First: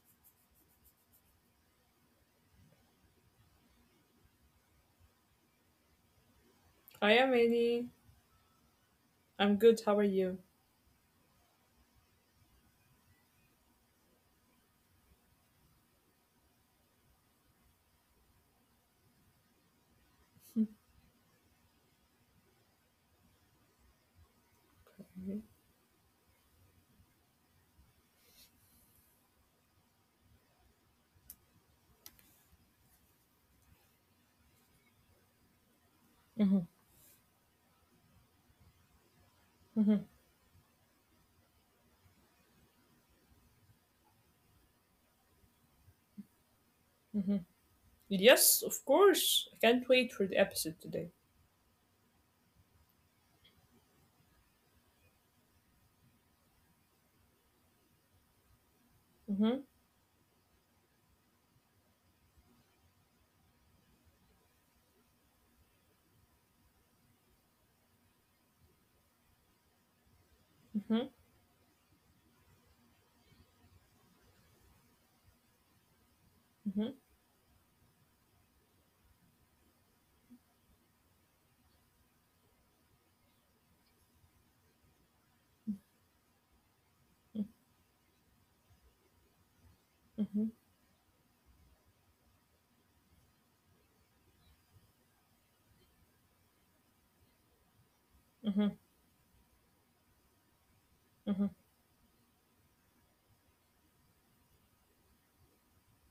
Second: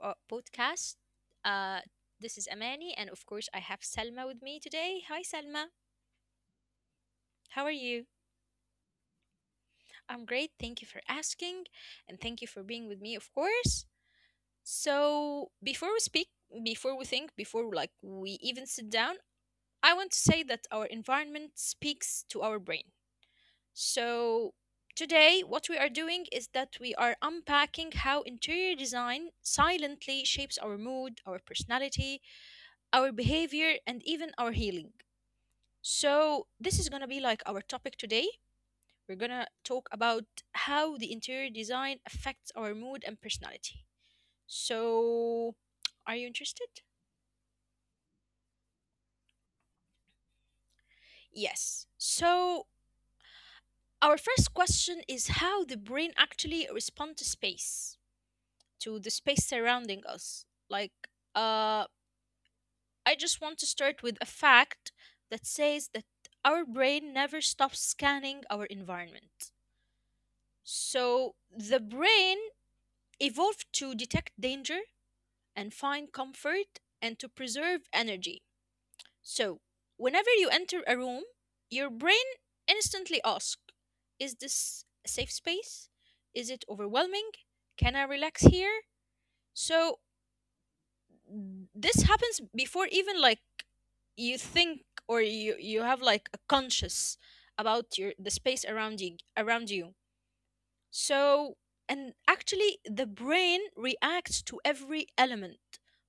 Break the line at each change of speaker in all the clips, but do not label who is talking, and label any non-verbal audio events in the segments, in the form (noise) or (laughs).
our podcast. Uh, this is Amani, and of course, I have Selma with me today. Hi, Selma.
I am
How are
Annie.
you?
I'm good. How are
I'm
you?
great. Thank you for asking, and thank you for being with me, of course. So, before we speak, before we think, before like we even sit down, I want to say that our environment speaks to our brain. So, today, what we are doing is that we are unpacking how interior design silently shapes our mood, our personality, our behavior, and even our healing. So, this is going to be like our topic today. We're going to talk
Mm-hmm.
about how the interior design affects our mood and personality. So, are you interested?
Yes, of course. I can't wait for the episode today.
Yes. So, our first question is how the brain actually responds to space. To the space
Mm-hmm.
surrounding us. Like, uh, I just want to start with a fact that says that our brain never stops scanning our environment.
Mm-hmm.
So, the brain evolved to detect danger and find comfort and to preserve energy. So, whenever you enter a room, your brain instantly asks, is this a safe space? Is it overwhelming? Can I relax here? So,
Mm-hmm.
this happens before even like you think or you have like a conscious about your the space
Mm-hmm.
around you around you,
Mm-hmm.
so and actually the brain reacts to every element,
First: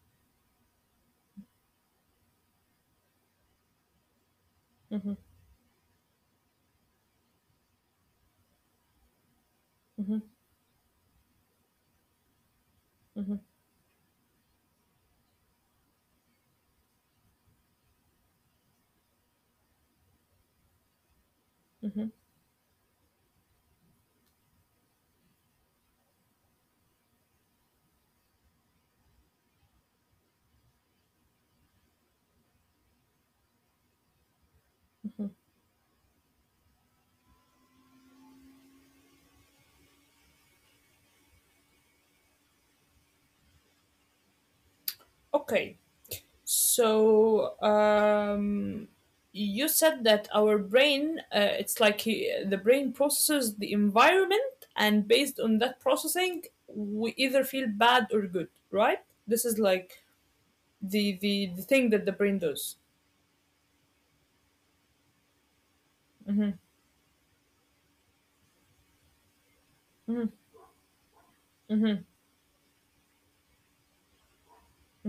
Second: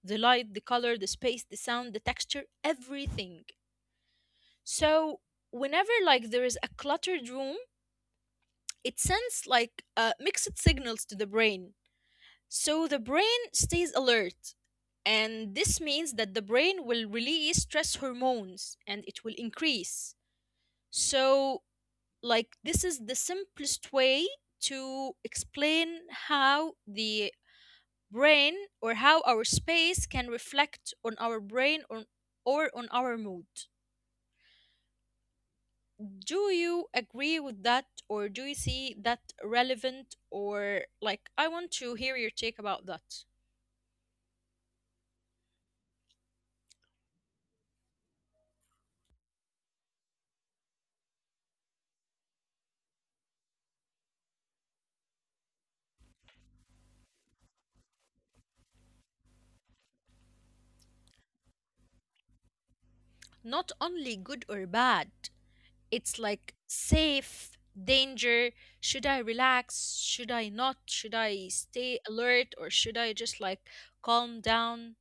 the light, the color, the space, the sound, the texture, everything.
Mm-hmm.
So whenever like there is a cluttered room, it sends like
Mm-hmm.
mixed signals to the brain. So the
Mm-hmm.
brain stays alert, and this means that the brain will release stress hormones and it will increase. So,
Mm-hmm.
like, this is the simplest way to explain how the brain or how our space can reflect on our brain, or on our mood. Do you agree with that, or do you see that relevant? Or, like, I want to hear your take about that.
Okay, so you said that our brain, it's like the brain processes the environment, and based on that processing, we either feel bad or good, right? This is like the thing that the brain does.
Not only good or bad. It's
Mm-hmm.
like safe, danger. Should I relax?
Mm-hmm.
Should I not? Should I stay
Mm-hmm.
alert or should I just like calm down?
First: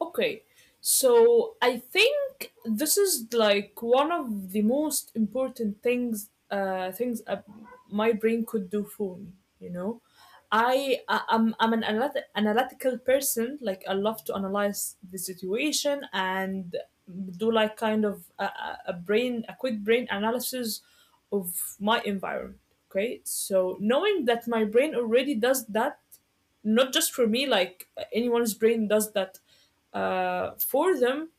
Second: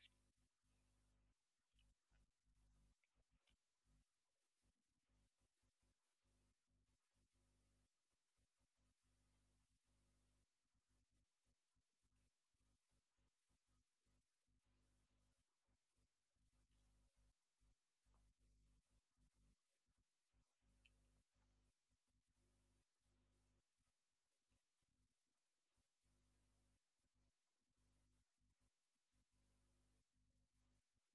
Okay, so I think this is like one of the most important things my brain could do for me. You know, I'm an analytical person. Like I love to analyze the situation and do like kind of a quick brain analysis of my environment. Okay, so knowing that my brain already does that not just for me, like anyone's brain does that for them,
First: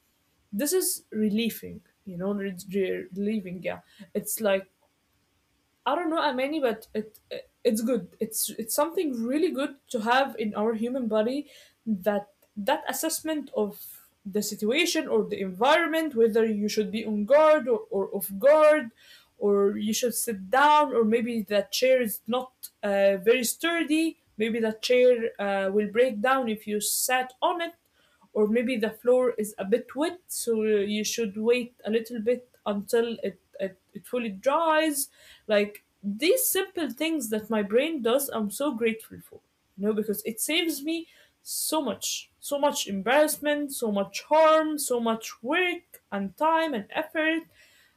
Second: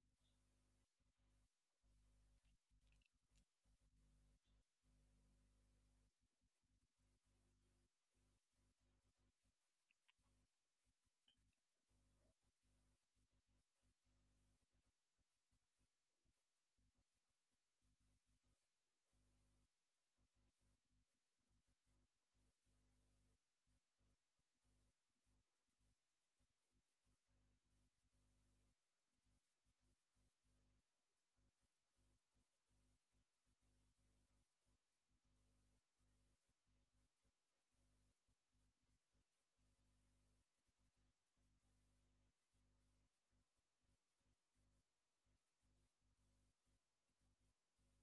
this is relieving, you know, relieving. Yeah, it's like I don't know how many, but it's good. It's something really good to have in our human body, that that assessment of the situation or the environment, whether you should be on guard, or off guard, or you should sit down, or maybe that chair is not very sturdy. Maybe that chair will break down if you sat on it, or maybe the floor is a bit wet so you should wait a little bit until it fully dries. Like, these simple things that my brain does, I'm so grateful for, you know, because it saves me so much, so much embarrassment, so much harm, so much work and time and effort.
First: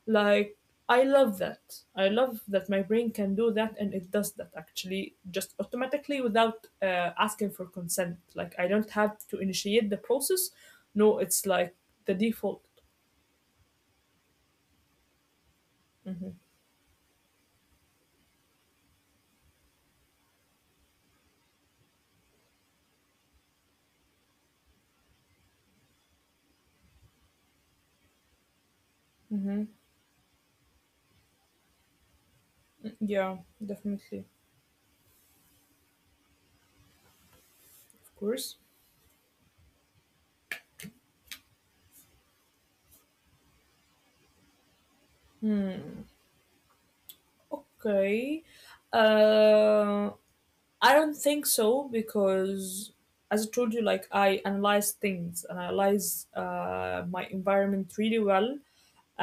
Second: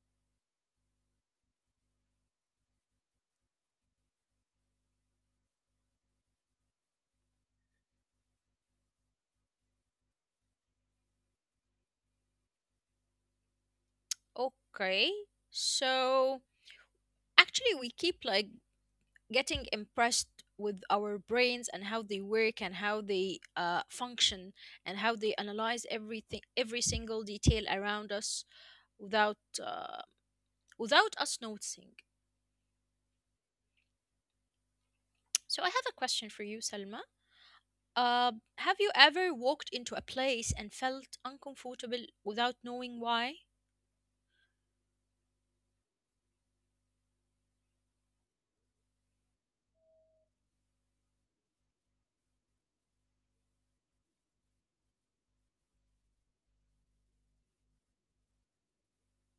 Like, I love that. I love that my brain can do that, and it does that actually just automatically without asking for consent. Like, I don't have to initiate the process. No, it's like the default.
Okay. So actually, we keep like getting impressed with our brains and how they work and how they function and how they analyze everything, every single detail around us without
hmm
without us noticing.
Yeah, definitely.
So I have a question for you, Salma.
Of
Uh,
course.
have you ever walked into a place and felt uncomfortable without knowing why?
Okay. Uh, I don't think so because, as I told you, like I analyze things and analyze my environment really well.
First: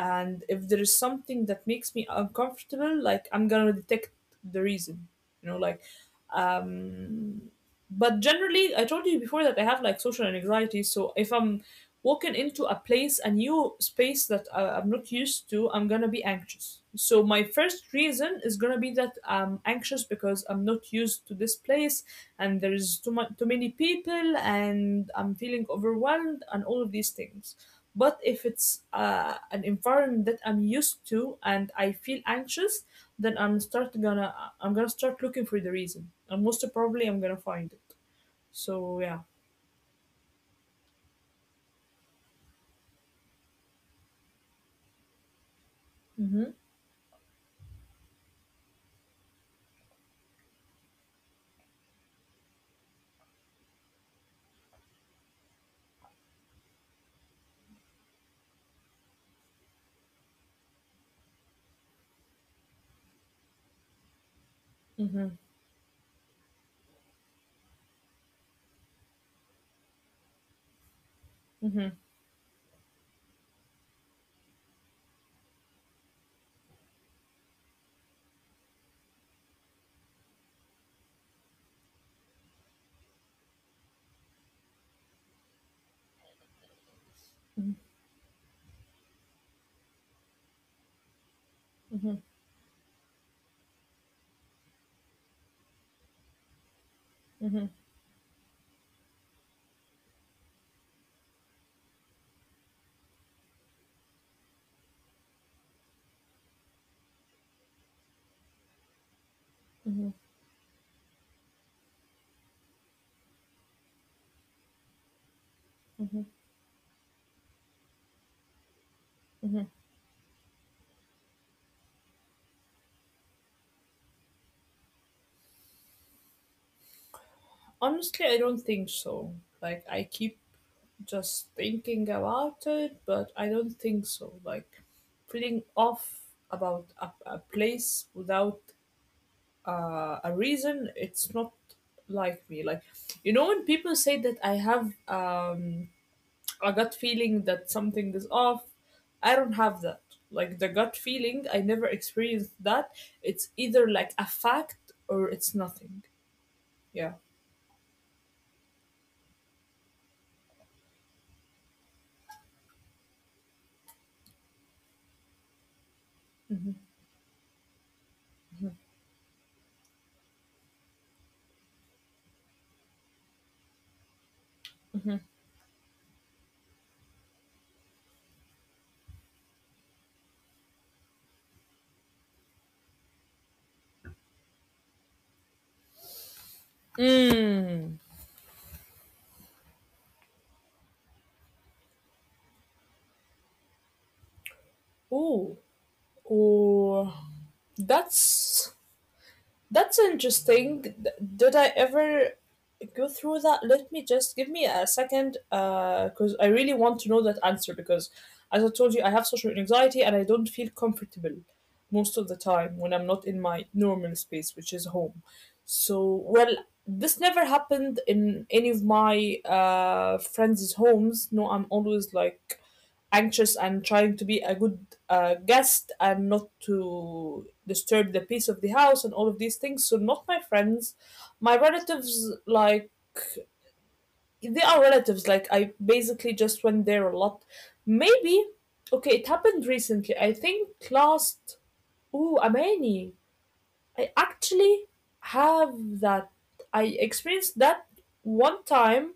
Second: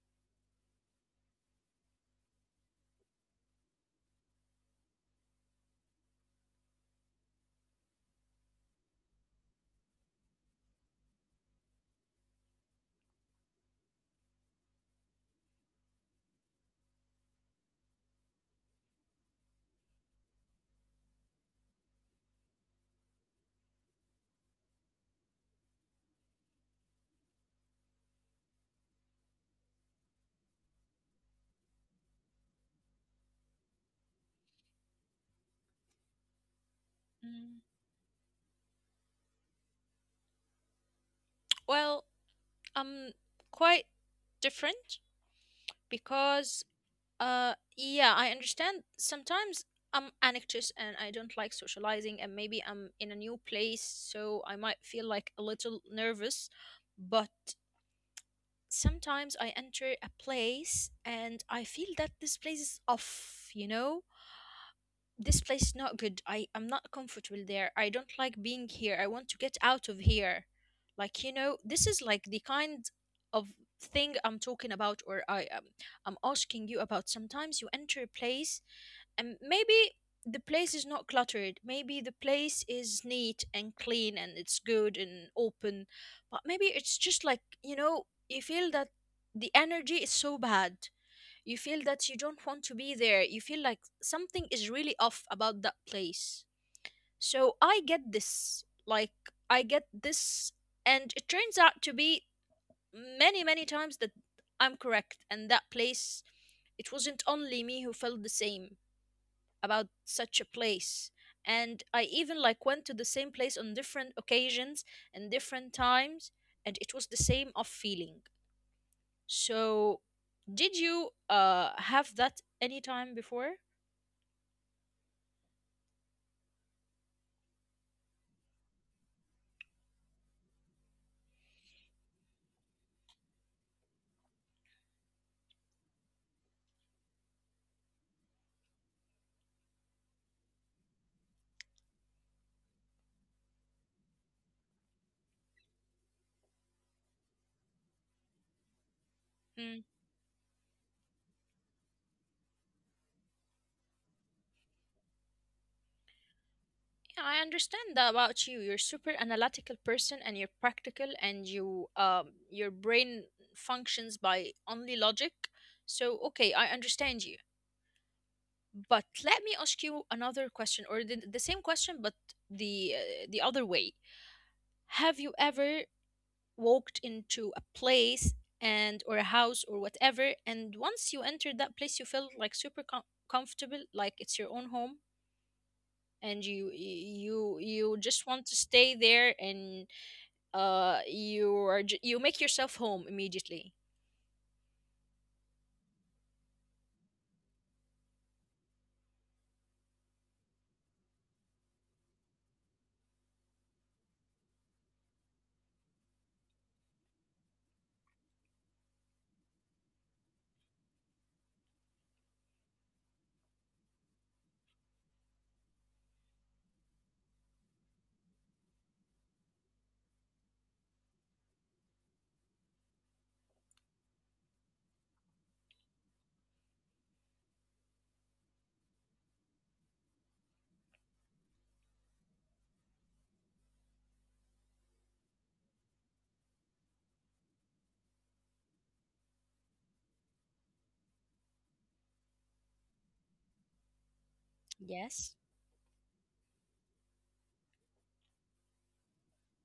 And if there is something that makes me uncomfortable, like I'm gonna detect the reason. You know, like, um but generally, I told you before that I have like social anxiety, so if I'm walking into a place, a new space that I'm not used to, I'm gonna be anxious, so my first reason is gonna be that I'm anxious because I'm not used to this place and there's too many people and I'm feeling overwhelmed and all of these things. But if it's an environment that I'm used to and I feel anxious, then I'm gonna start looking for the reason, and most probably I'm gonna
Mm,
find it. So yeah.
well, I'm quite different
Mhm.
because, yeah, I understand sometimes I'm anxious and I don't like socializing, and maybe I'm in a new place, so I might feel like a little nervous, but sometimes I enter a place and I feel that this place is off, you know? This
Mhm.
place is not good. I am not comfortable there. I don't like being here. I want to get out of here. Like you know, this is
Mhm.
like the kind of thing I'm talking about, or I I'm asking you about. Sometimes you enter a place, and maybe the place is not cluttered. Maybe the place is neat and clean, and it's good and open. But maybe it's just like you
Mhm.
know, you feel that the energy is so bad, you feel that you
Mhm.
don't want to be there. You feel like something is really off about that place. So I
Mhm.
get this. Like, I get this. And it turns out to be many, many times that I'm correct. And that place, it wasn't only me who felt the same about
Mhm.
such a place. And I even like went to the same place on different occasions and different times,
Mhm.
and it was the same off feeling.
Mhm.
So, did you have that any time before?
Honestly, I don't think so. Like, I keep just thinking about it, but I don't think so. Like, feeling off about a place without a reason, it's not like me. Like, you know, when people say that I have, um a gut feeling that something is off, I don't
Mm,
have that. Like, the gut feeling, I never experienced that. It's either like a fact or it's nothing.
yeah,
Yeah.
I understand that about you. You're super analytical person and you're practical and you your brain functions by only logic. So okay, I understand you. But let me ask you another question or the same question but the other way. Have you ever walked into a place and or a house or whatever and once you enter that place you feel like super com- comfortable like it's your own home and you just
Mm.
want to stay there and you are ju- you make yourself home immediately.
Oh, oh, that's that's interesting. Did I ever go through that? Let me just give me a second, because I really want to know that answer. Because, as I told you, I have social anxiety and I don't feel comfortable most of the time when I'm not in my normal space, which is home. So, well, this never happened in any of my friends' homes. No, I'm always like anxious and trying to be a good guest and not to disturb the peace of the house and all of these things. So not my friends, my relatives. Like, they are relatives. Like, I basically just went there a lot. Maybe, okay, it happened recently. I think last. Ooh, Amani, I actually
Yes.
have that. I experienced that one time,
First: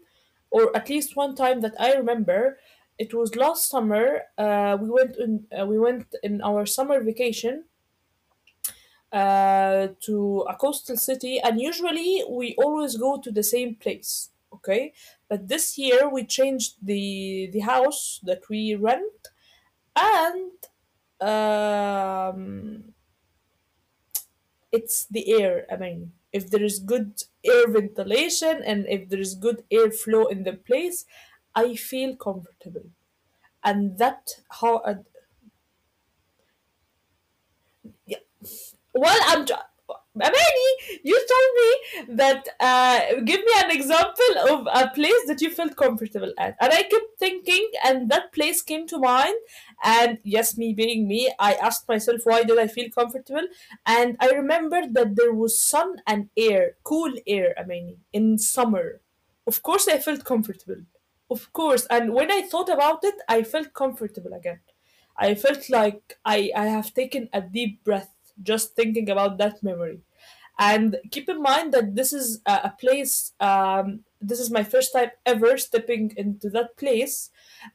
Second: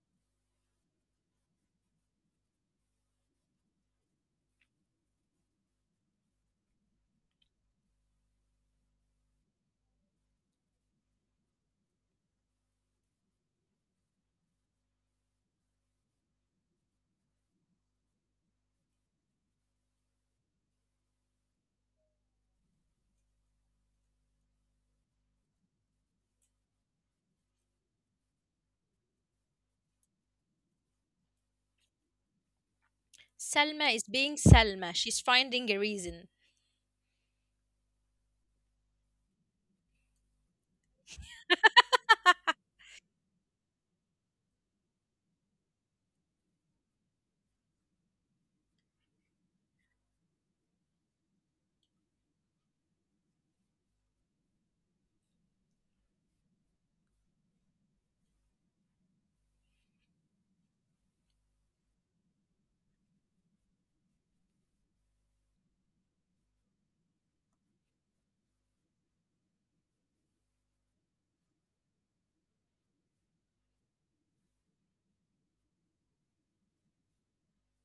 or at least one time that I remember. It was last summer. We went in our summer vacation to a coastal city, and usually we always go to the same place. Okay, but this year we changed the house that we rent, and um, it's the air. I mean, if there is good air ventilation and if there is good airflow in the place, I feel comfortable.
Salma
And
is being
that how.
Salma. She's finding a reason.
Well, I'm. tr- Amani, you told me that. Give me an example of a place that you felt comfortable at, and I kept thinking, and that place came to mind. And yes, me being me, I asked myself why did I feel comfortable, and I remembered that there was sun and air, cool air, Amani, in summer. Of course, I felt comfortable. Of course, and when I thought about it, I felt comfortable again. I felt like I have taken a deep breath just thinking about that memory. And keep in mind that this is a place, this is my first time ever stepping into that place.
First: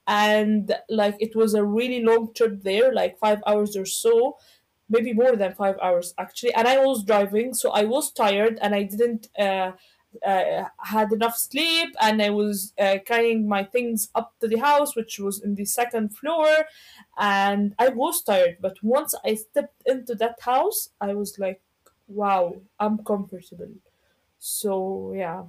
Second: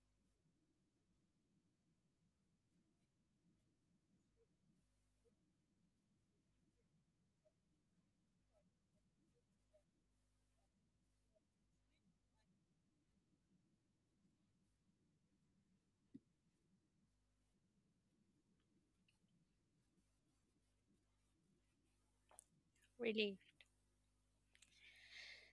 And like, it was a really long trip there, like 5 hours or so, maybe more than 5 hours actually. And I was driving, so I was tired and I didn't had enough sleep. And I was carrying my things up to the house, which was in the second floor, and I was tired. But once I stepped into that house, I was like, "Wow, I'm
Really?
comfortable." So yeah,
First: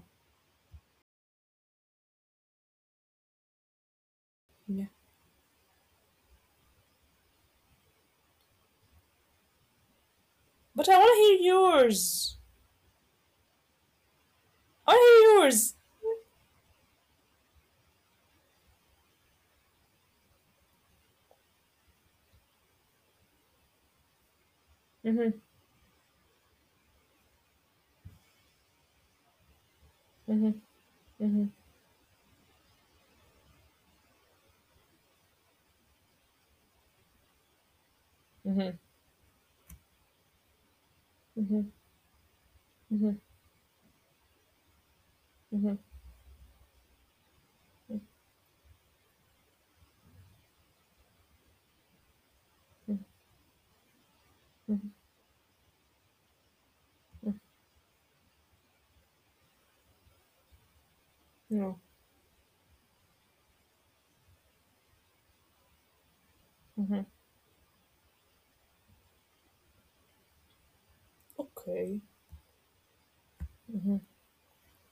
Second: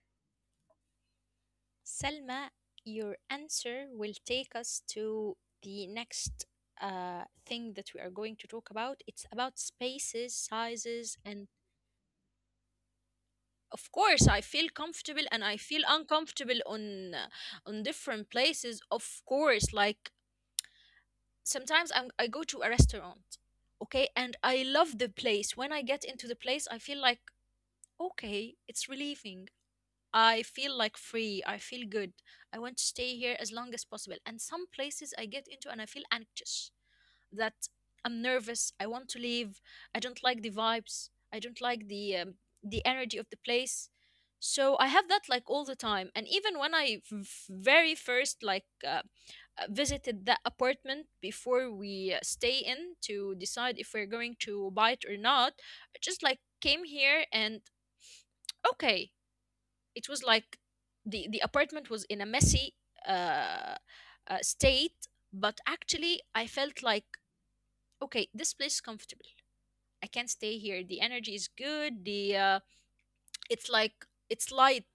Selma, your answer will take us
yeah.
to the next thing that we are going to talk about. It's about spaces,
But I
sizes,
want
and
to hear yours.
of course, I feel comfortable
I
and
want
I
to
feel
hear yours.
uncomfortable on different places. Of course, like sometimes I go to a restaurant, okay, and I love the place.
Mm-hmm,
When I get into the place, I feel like okay, it's relieving. I
mm-hmm,
feel like free.
mm-hmm,
I feel good. I want to stay here as long as possible. And some places I get into and I feel anxious that I'm nervous. I want to leave. I don't like the vibes. I
mm-hmm,
don't
mm-hmm,
like the
mm-hmm,
energy of the place. So I have that like all the
mm-hmm,
time. And even when I f- very first like visited that apartment before we stay in
mm-hmm,
to decide if we're going to
mm-hmm,
buy it or not, I just like came here and okay it was like the
mm-hmm.
apartment was in a messy uh, state, but actually I felt
Mm-hmm.
like okay this place is comfortable. I can stay here, the energy is good,
Okay.
the it's
Mhm.
like it's light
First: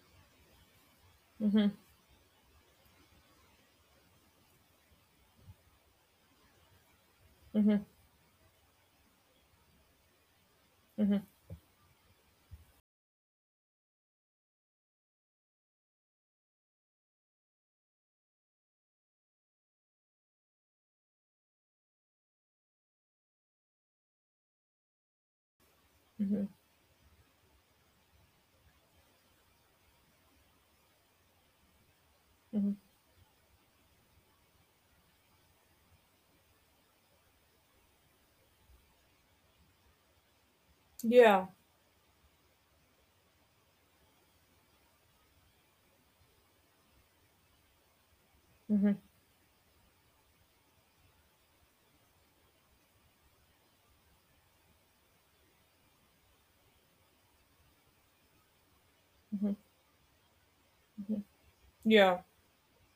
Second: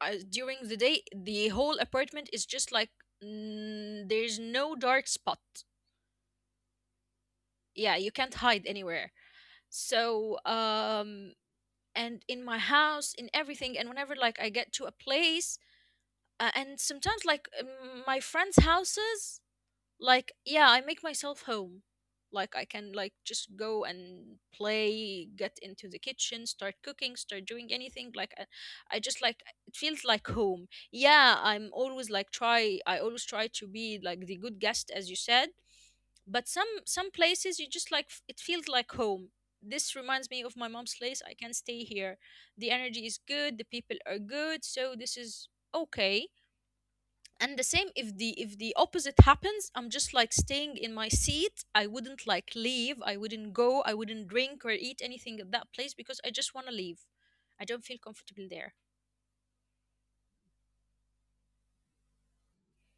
during the day, the
Mhm.
whole apartment is just like mm, there's no dark spot,
Mhm.
yeah you can't hide anywhere, so
Mhm.
and in my house in everything. And whenever like I get to a place, and sometimes like my friends houses, like yeah I make myself home. Like I can like just go and play, get into the kitchen,
Mhm.
start cooking, start doing anything. I just like it feels like home. Yeah I'm always like try
Mhm.
I always try to be like the good guest as you said, but some places you just like f- it feels like home. This reminds me of my mom's place, I
Yeah.
can stay here, the energy is good, the people are good, so this is okay. And the same if the
Mhm.
opposite happens, I'm just like staying in my seat, I wouldn't like leave, I wouldn't go, I wouldn't drink or eat anything at that place because I just want to leave. I don't feel comfortable there.
Mhm. Mhm. Yeah,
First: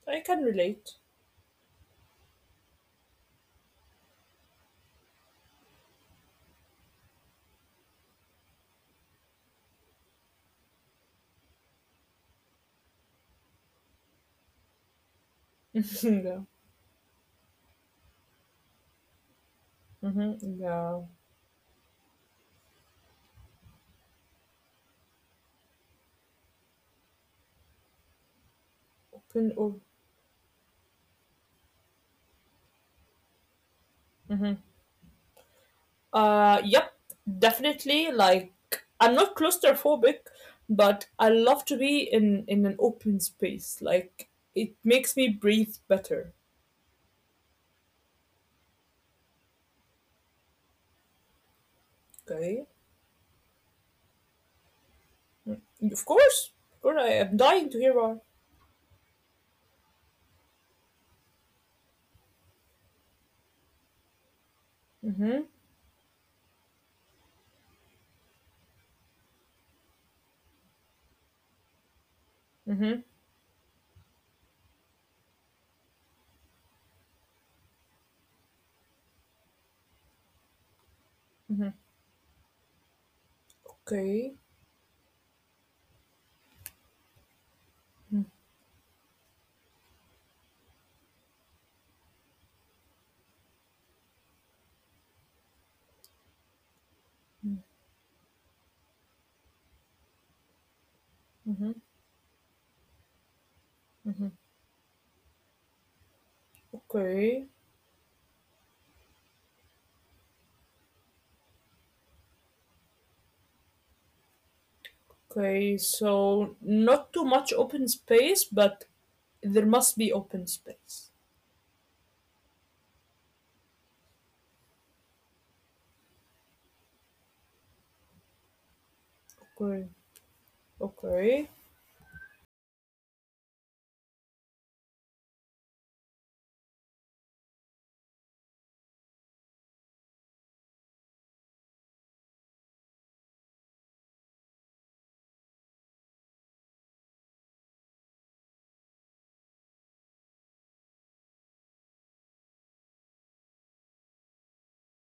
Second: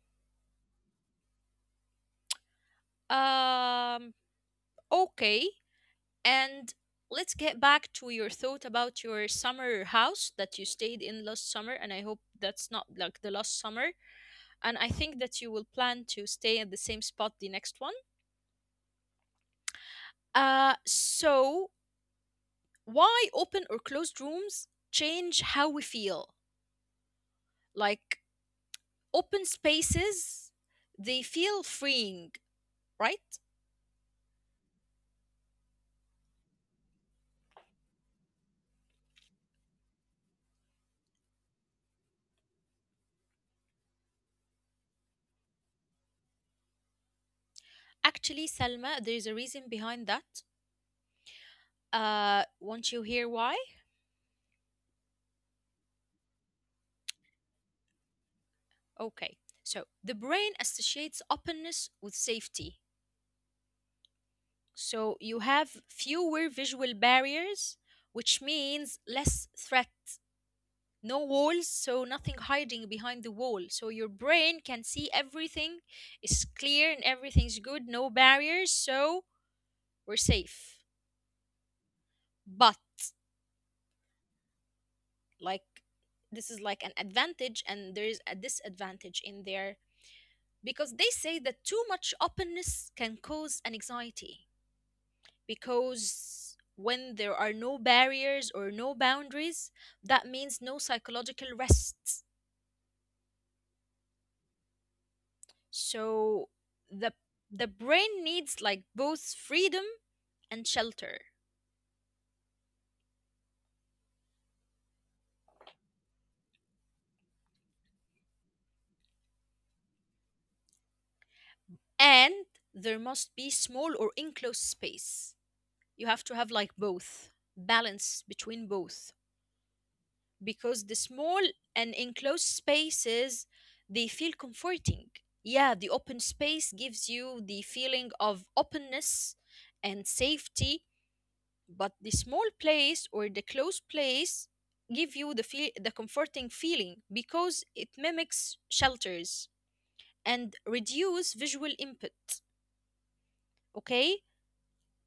I can relate.
um okay, and let's get back to your thought about your summer house that you stayed in last summer, and I hope that's not like the last summer, and I think that you will plan
(laughs)
to
Yeah.
stay at the same spot the next one.
Mhm. Yeah.
So why open or closed rooms change how we feel, like open
Open or.
spaces they feel freeing, right?
Mhm. Yep. Definitely. Like, I'm not claustrophobic, but I love to be in an open space. Like, it makes me breathe better.
Actually Salma, there's a reason behind that.
Okay.
Want you hear why?
Of course. Of course. I am dying to hear why.
Okay, so the brain associates openness with safety. So you
Mhm.
have fewer visual barriers, which means less threat. No walls, so nothing hiding
Mhm.
behind the wall. So your brain can see everything is clear and everything's good, no barriers, so we're safe.
Mhm.
But
Okay.
like this is like an advantage and there is a disadvantage in there, because they say that too much openness can cause an anxiety, because when there are no barriers or no boundaries, that means no psychological
Mhm.
rest. So the
Okay.
the brain needs like both freedom and shelter.
Okay, so not too much open space, but there must be open space.
And there must be small or enclosed space. You have to have like both. Balance between both.
Okay,
Because the small
okay,
and enclosed spaces they feel comforting. Yeah, the open space gives you the feeling of openness and safety, but the small place or the close place give you the feel the comforting feeling because it mimics shelters and reduce visual input. Okay,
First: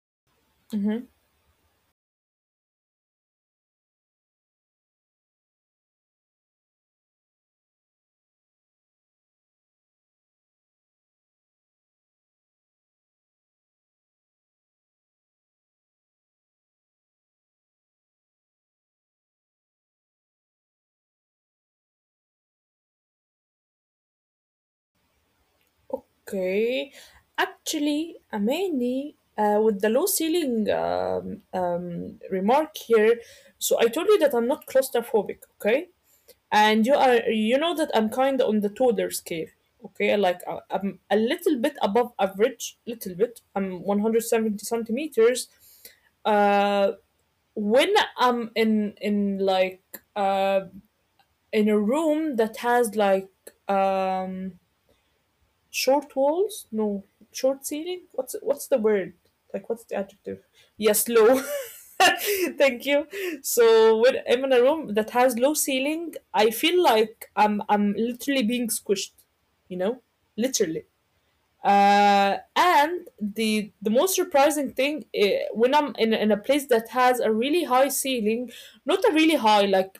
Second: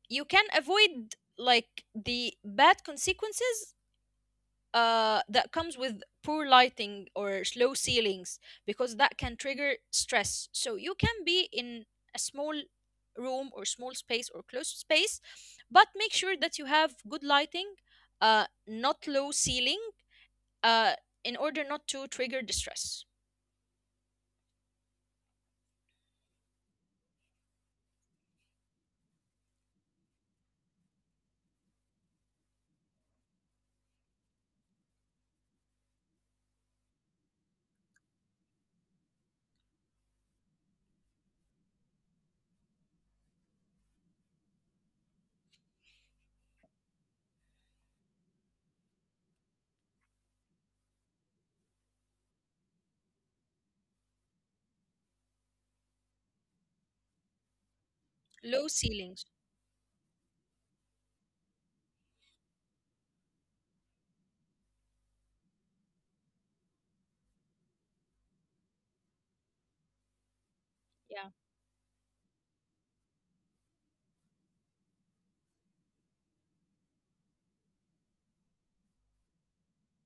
you can
mm-hmm.
avoid like the bad consequences that comes with poor lighting or slow ceilings, because that can trigger stress. So you can be in a small room or small space or closed space, but make sure that you have good lighting, not low ceiling, uh, in order not to trigger distress.
Okay. Actually, Amani, with the low ceiling remark here, so I told you that I'm not claustrophobic, okay? And you are, you know that I'm kind of on the toddler scale, okay? Like I'm a little bit above average, little bit. I'm 170 centimeters. Uh, when I'm in like uh in a room that has like um short walls, no, short ceiling.
Low
What's the word?
ceilings.
Like, what's the adjective? Yes, low. (laughs) Thank you. So when I'm in a room that has low ceiling, I feel like I'm literally being squished, you know? Literally.
Yeah.
And the most surprising thing, eh, when I'm in a place that has a really high ceiling, not a really high like,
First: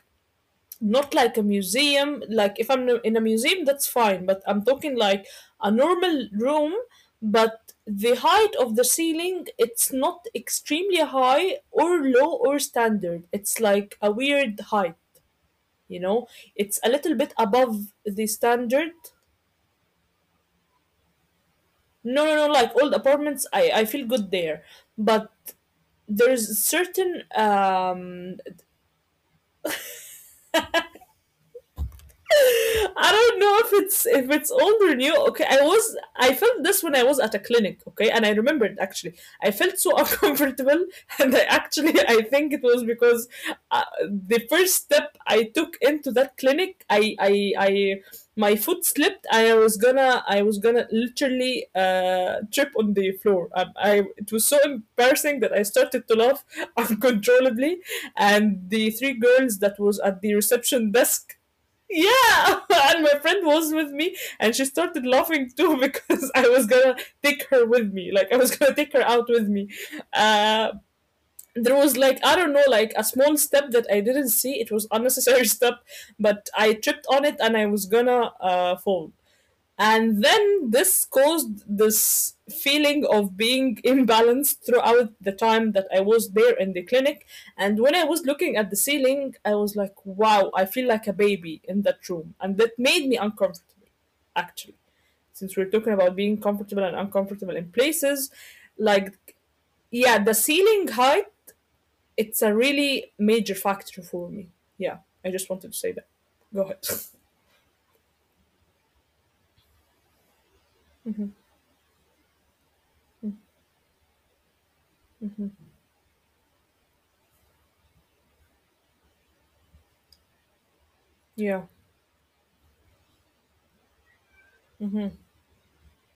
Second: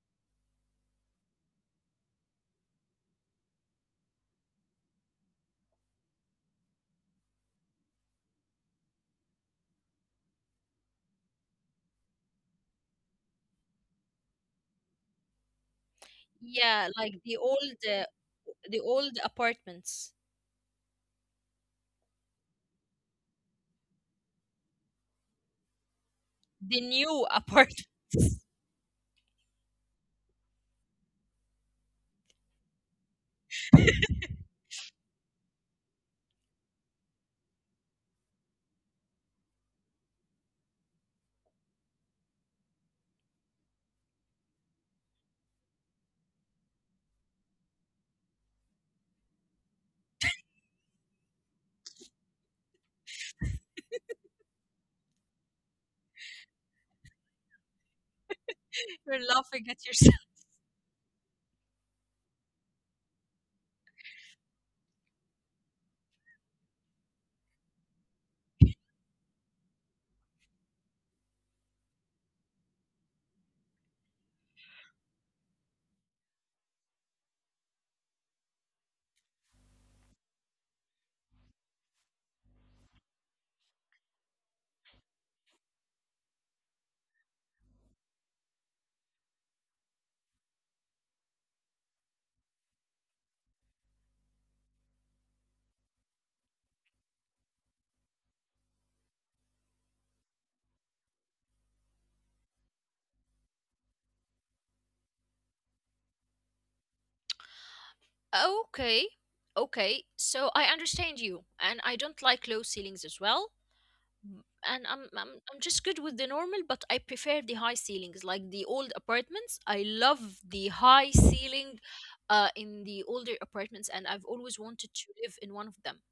not like a museum. Like if I'm in a museum, that's fine. But I'm talking like a normal room, but the height of the ceiling, it's not extremely high or low or standard. It's like a weird height. You know, it's a
Yeah, like
little bit above the
the
standard.
old apartments,
No, no, no. Like old apartments, I feel good there, but there's
the
certain
new (laughs) apart.
um. I don't know if it's old or new. Okay, I felt this when I was at a clinic. Okay, and I remember it actually. I felt so (laughs) uncomfortable, and I actually I think it was because the first step I took into that clinic, I my foot slipped. I was gonna literally trip on the floor. I, it was so embarrassing that I started to laugh (laughs) uncontrollably, and the three
You're
girls
laughing
that
at
was
yourself.
at the
(laughs)
reception desk, yeah, (laughs) and my friend was with me and she started laughing too, (laughs) because I was gonna take her with me, like I was gonna take her out with me. Uh, there was like, I don't know, like a small step that I didn't see, it was unnecessary (laughs) step, but I tripped on it and I was gonna fall, and then this caused this feeling of being (laughs) imbalanced throughout the time that I was there in the clinic. And when I was looking at the ceiling, I was like, wow, I feel like a baby in that room. And that made me uncomfortable, actually. Since we're talking about being comfortable and uncomfortable in places, like, yeah, the ceiling height, it's a really major factor for me. Yeah, I just wanted to say that. Go ahead.
Okay. Okay. So I understand you, and I don't like low ceilings as well. Mm. And I'm just good with the normal, but I prefer the high ceilings, like the old apartments. I love the high
Yeah,
ceiling, in the older apartments, and I've always wanted
hmm,
to live in one of them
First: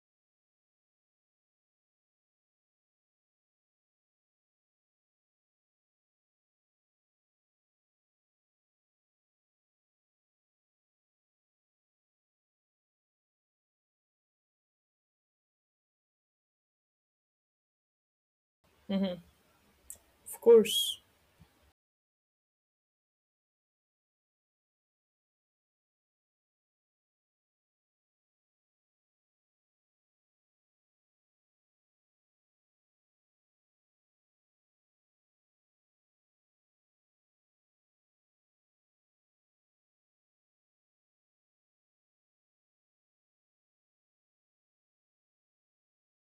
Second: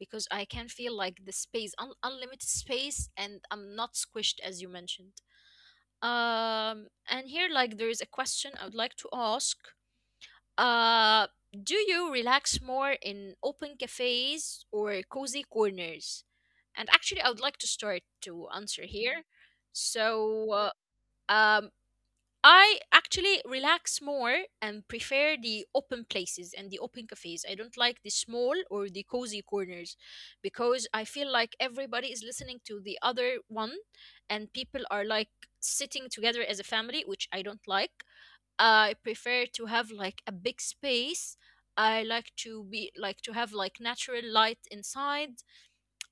because I can feel like the space, un unlimited space, and I'm not squished as you mentioned. Um, and here, like, there is a question I would like to ask. Uh, do you relax more in open cafes or cozy corners? And actually, I would like to start to answer
hmm,
here.
of
So,
course.
uh, um, I actually relax more and prefer the open places and the open cafes. I don't like the small or the cozy corners because I feel like everybody is listening to the other one and people are like sitting together as a family, which I don't like. I prefer to have like a big space. I like to be like to have like natural light inside.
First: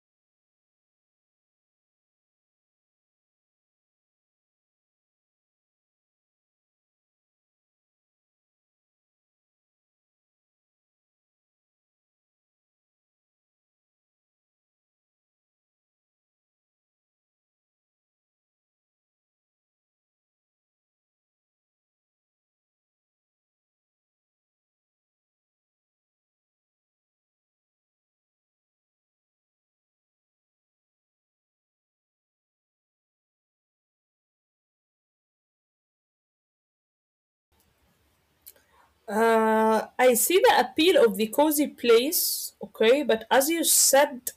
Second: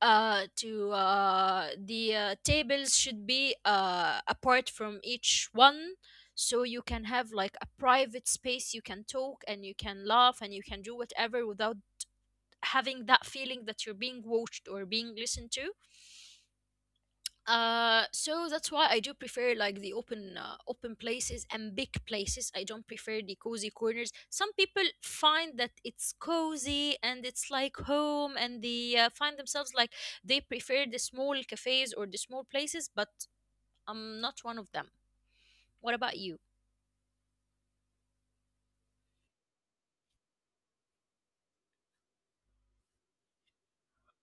To the tables should be apart from each one, so you can have like a private space. You can talk and you can laugh and you can do whatever without having that feeling that you're being watched or being listened to. So that's why I do prefer like the open places and big places. I don't prefer the cozy corners. Some people find that it's cozy and it's like home, and they find themselves like they prefer the small cafes or the small places. But I'm not one of them. What about you?
I see the appeal of the cozy place, okay, but as you said,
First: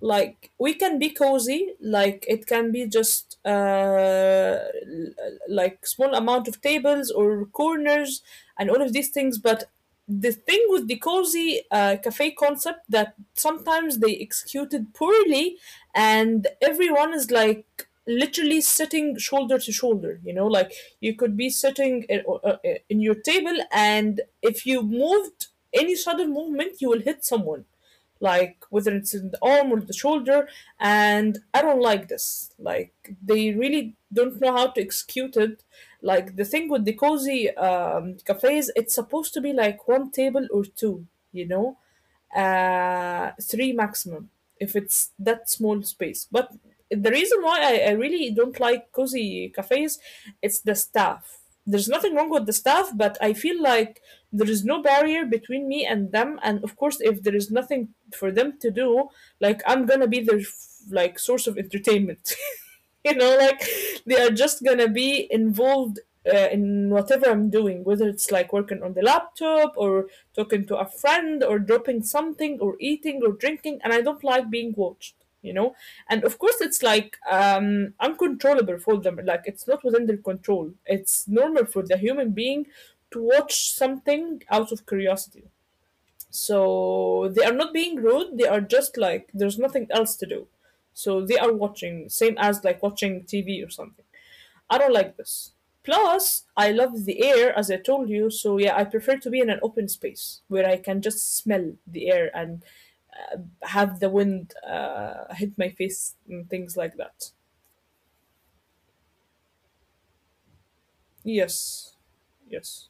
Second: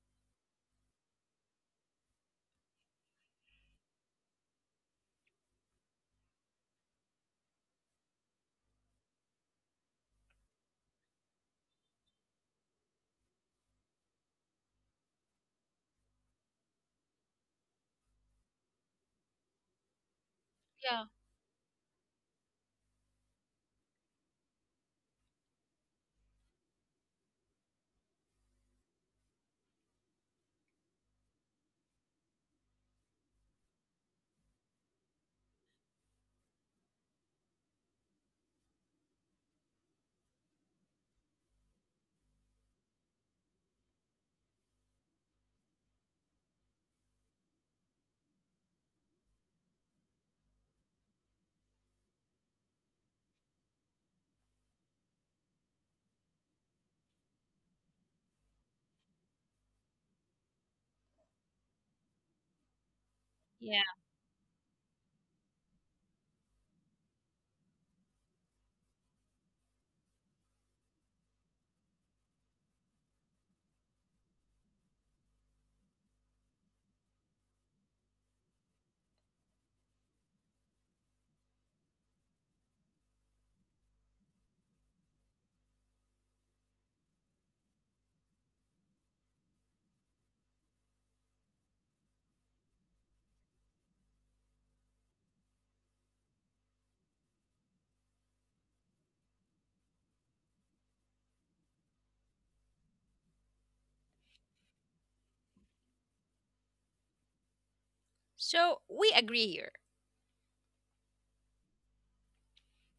like we can be cozy, like it can be just like small amount of tables or corners and all of these things. But the thing with the cozy cafe concept, that sometimes they executed poorly and everyone is like literally sitting shoulder to shoulder, you know, like
Yeah,
you could be sitting in your table, and if you moved any sudden movement you will hit someone, like whether it's in the arm or the shoulder. And I don't like this, like they really don't know how to execute it. Like the thing with the cozy cafes, it's supposed to be like one table or two, you know, three maximum, if it's that small space. But the reason why I really don't like cozy cafes, it's the staff. There's nothing wrong with the staff, but I feel like there is no barrier between me and them. And of course, if there is nothing for them to do, I'm gonna be their like source of entertainment. (laughs) You know, like
yeah.
they are just gonna be involved in whatever I'm doing, whether it's like working on the laptop or talking to a friend or dropping something or eating or drinking. And I don't like being watched, you know. And of course it's like uncontrollable for them, like it's not within their control. It's normal for the human being to watch something out of curiosity, so they are not being rude, they are just like there's nothing else to do. So they are watching, same as like watching TV or something. I don't like this. Plus, I love the air, as I told you, so yeah, I prefer to be in an open space where I can just smell the air and have the wind hit my face and things like that.
So we agree here.
Yes, yes.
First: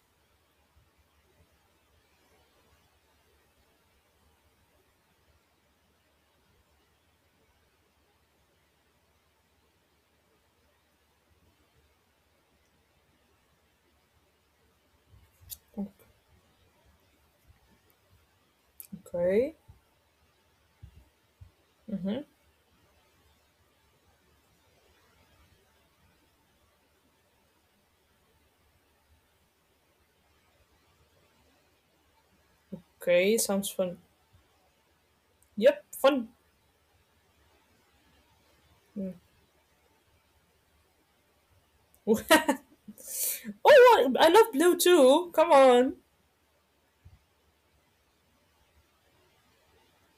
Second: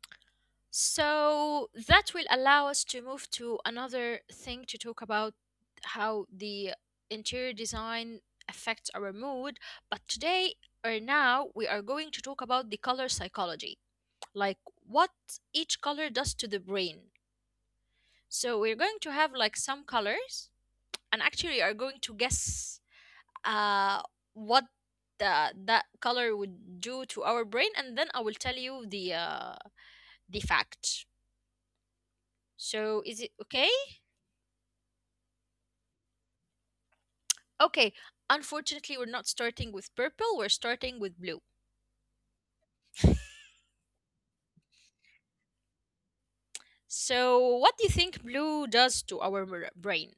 So that will allow us to move to another thing to talk about how the interior design affects our mood. But today or now, we are going to talk about the color psychology, like what each color does to the brain. So we're going to have
Okay.
like some colors, and actually are going to
Mm-hmm.
guess uh, what that color would do to our brain, and then I will tell you the fact. So is it
Okay, sounds
okay?
fun. Yep, fun.
Okay, unfortunately, we're
Mm.
not starting with purple, we're starting with blue.
(laughs) Oh, I love blue too. Come on.
So, what do you think blue does to our brain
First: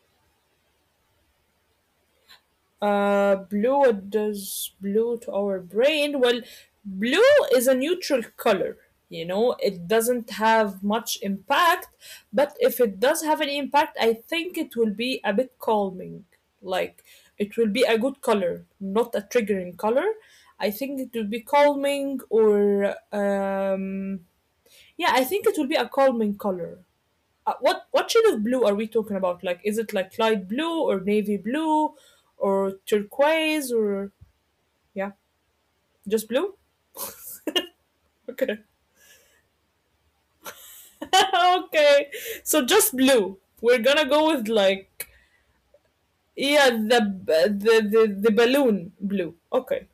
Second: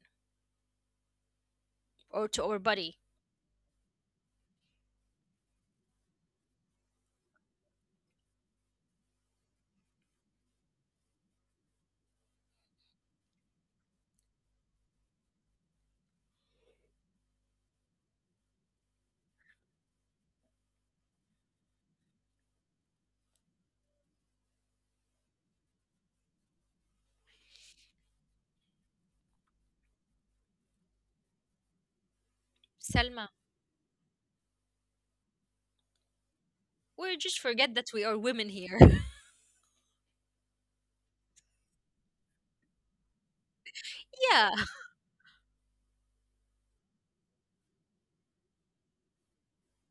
or to our body?
Blue, what does blue to our brain? Well, blue is a neutral color. You know, it doesn't have much impact, but if it does have any impact, I think it will be a bit calming. Like, it will be a good color, not a triggering color. I think it will be calming or, yeah, I think it will be a calming color. What shade of blue are we talking about? Like, is it like light blue or navy blue or
Selma,
turquoise or yeah, just blue?
we just forget that we are women
Okay.
here. (laughs)
(laughs) Okay. So just blue. We're gonna go with
Yeah.
like yeah, the balloon blue. Okay.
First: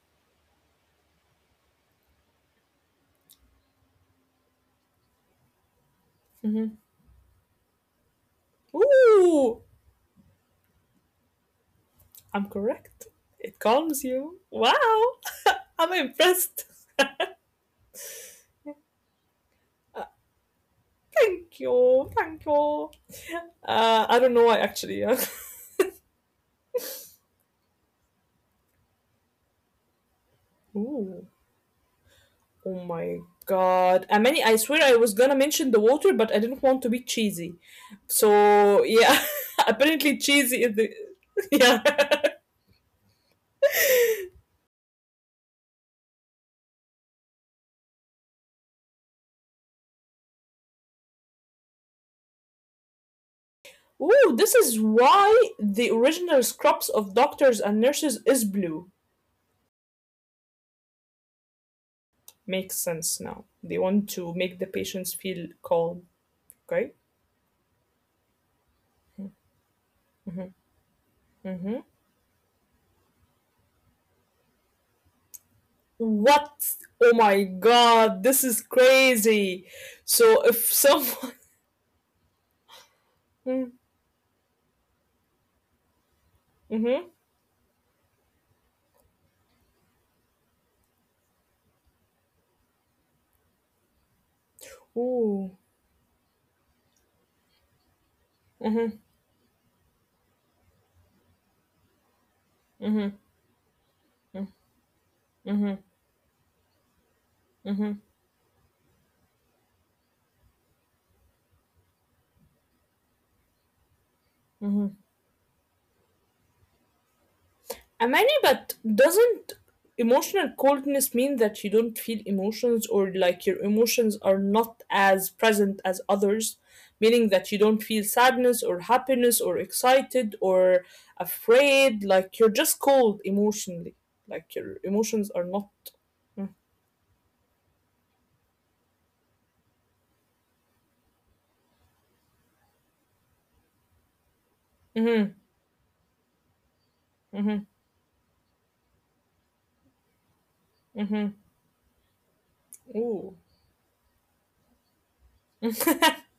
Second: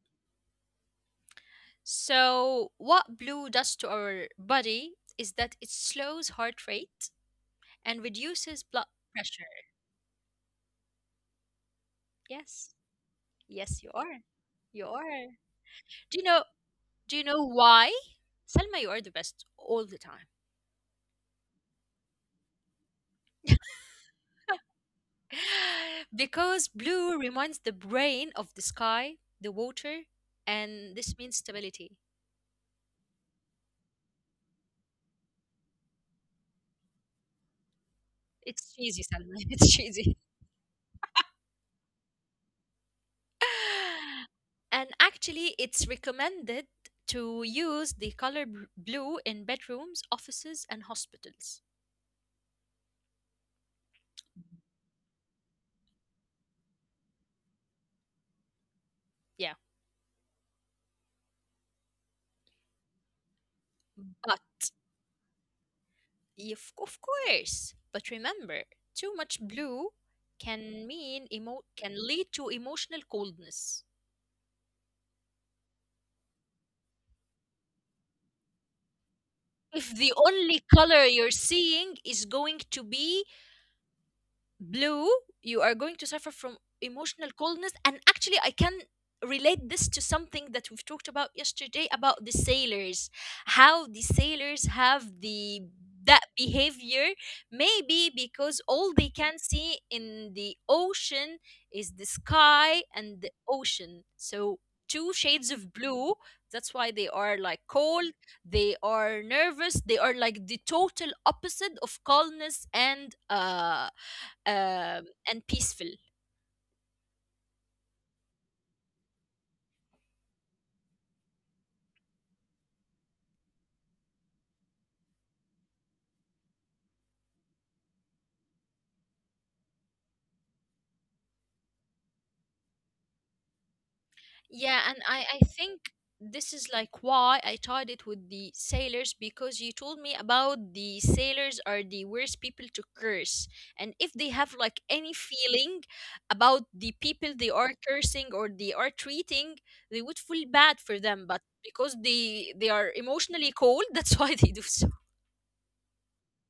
So, what blue does to our body is that it slows heart
Hmm.
rate and reduces blood pressure.
Ooh, I'm
Yes.
correct. It
Yes, you
calms
are.
you.
You
Wow.
are.
(laughs) I'm
Do you know
impressed. (laughs)
do you know why? Selma, you are the best all the time.
Thank you. Thank you. I don't know why actually. Yeah.
(laughs) Because blue reminds the brain of the sky, the water,
(laughs)
and this
Ooh.
means stability.
Oh my god. I mean, I swear I was gonna mention the water, but I didn't want to be cheesy.
It's
So,
cheesy,
yeah,
Salma. (laughs) It's
(laughs)
cheesy.
apparently cheesy is the. (laughs) Yeah.
And actually, it's recommended to use the color blue in bedrooms, offices, and hospitals.
Ooh, this is why the original scrubs of doctors and nurses is blue.
Yeah,
Makes sense now. They want
but
to make the patients feel calm.
if, of
Okay.
course, but remember, too much blue can
Mm-hmm.
can lead to emotional coldness
What? Oh my god, this is crazy.
if the
So
only
if
color you're
someone. (laughs)
seeing is going to be
Mm-hmm.
blue, you are going to suffer from emotional coldness. And actually, I can relate this to something that we've talked about yesterday about the sailors, how the sailors have the
Ooh.
that behavior, maybe because all they
Mm-hmm.
can see in the ocean is the sky and
Mm-hmm.
the ocean. So two shades of
Mm-hmm. Mm-hmm.
blue, that's why they are like
Mm-hmm.
cold, they are nervous, they are like the total opposite of calmness um and peaceful.
Amani, but doesn't emotional coldness mean that you don't feel emotions, or like your emotions are not as present as others? Meaning that you don't feel sadness or happiness or excited or afraid, like you're just cold emotionally. Like
Yeah,
your
and I
emotions are not.
think this is like why I tied it with the sailors, because you told me about the sailors are the worst people to curse, and if they have like any
Mm-hmm,
feeling about the people they are
mm-hmm,
cursing or they are treating, they would feel bad for them,
mm-hmm.
but because they are
Ooh.
emotionally cold, (laughs) that's why they do so.
(laughs)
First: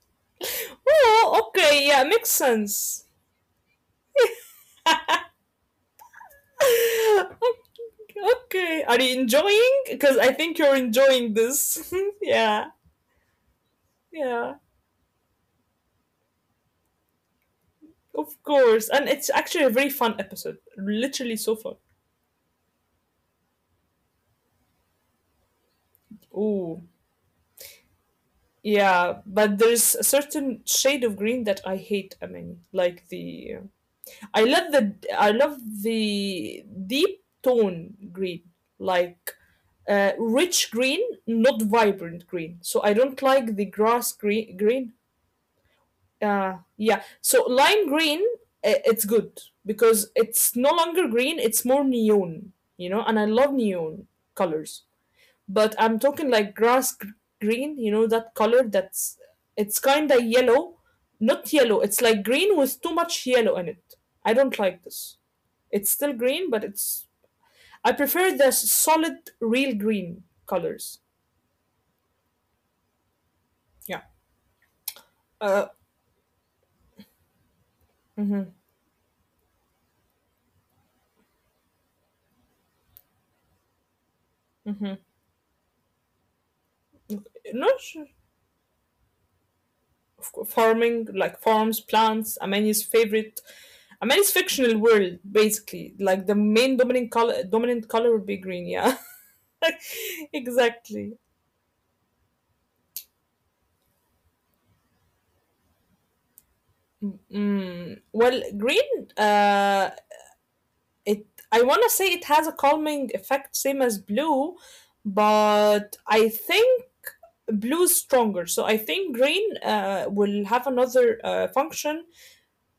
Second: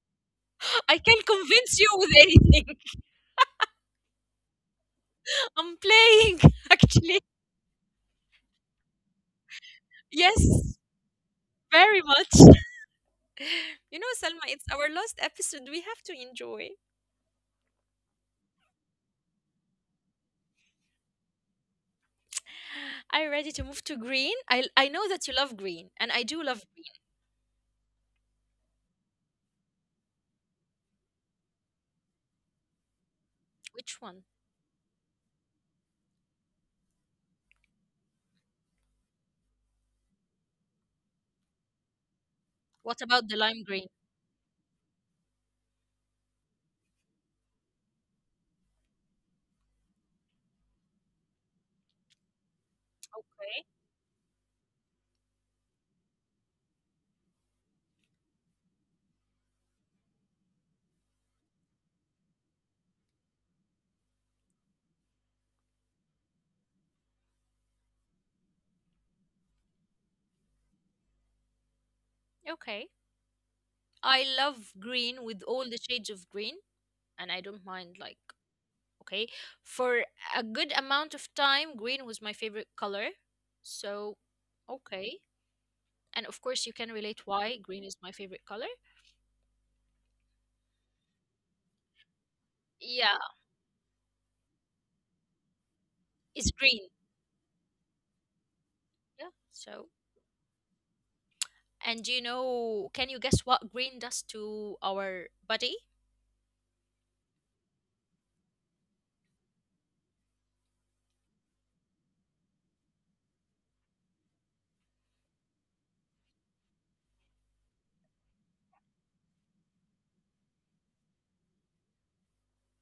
I can
Oh,
convince you
okay, yeah,
with
makes
anything. (laughs)
sense.
I'm playing, (laughs) actually.
Okay. Are you enjoying? Because I think
Yes,
you're enjoying this.
very
(laughs)
much.
Yeah.
You know, Salma,
Yeah.
it's our last episode. We have to enjoy.
Of course. And it's actually a very fun episode. Literally so fun.
Are you ready to move to green? I know that you love green, and I do love
Ooh.
green.
Yeah, but there's a certain shade of green that I hate, I mean, like the
Which one?
I love the I love the deep tone green, like rich green, not vibrant green. So I
What
don't
about the
like
lime
the
green?
grass green, green. Yeah. So lime green, it's good because it's no longer green, it's more neon, you know, and I love
Okay.
neon colors. But I'm talking like green, you know, that color that's it's kind of yellow, not yellow, it's like green with too much yellow in it. I don't like this. It's still green, but it's I prefer the solid real green colors.
Okay.
Yeah.
I love green with
Uh,
all the shades of green, and I don't mind, like.
mhm.
Okay. For a good amount of time, green was my favorite color. So, okay. And of course, you can relate why
No,
green is
sure.
my favorite color.
Farming, like farms, plants, Amani's
Yeah,
favorite. Amani's fictional world, basically. Like the
it's
main
green.
dominant color would be green. Yeah,
Yeah. So,
(laughs) exactly.
and do you know, can you guess what green does to our body?
Mm. Well, green. It. I want to say it has a calming effect, same as blue, but I think blue is stronger. So I think green will have another function.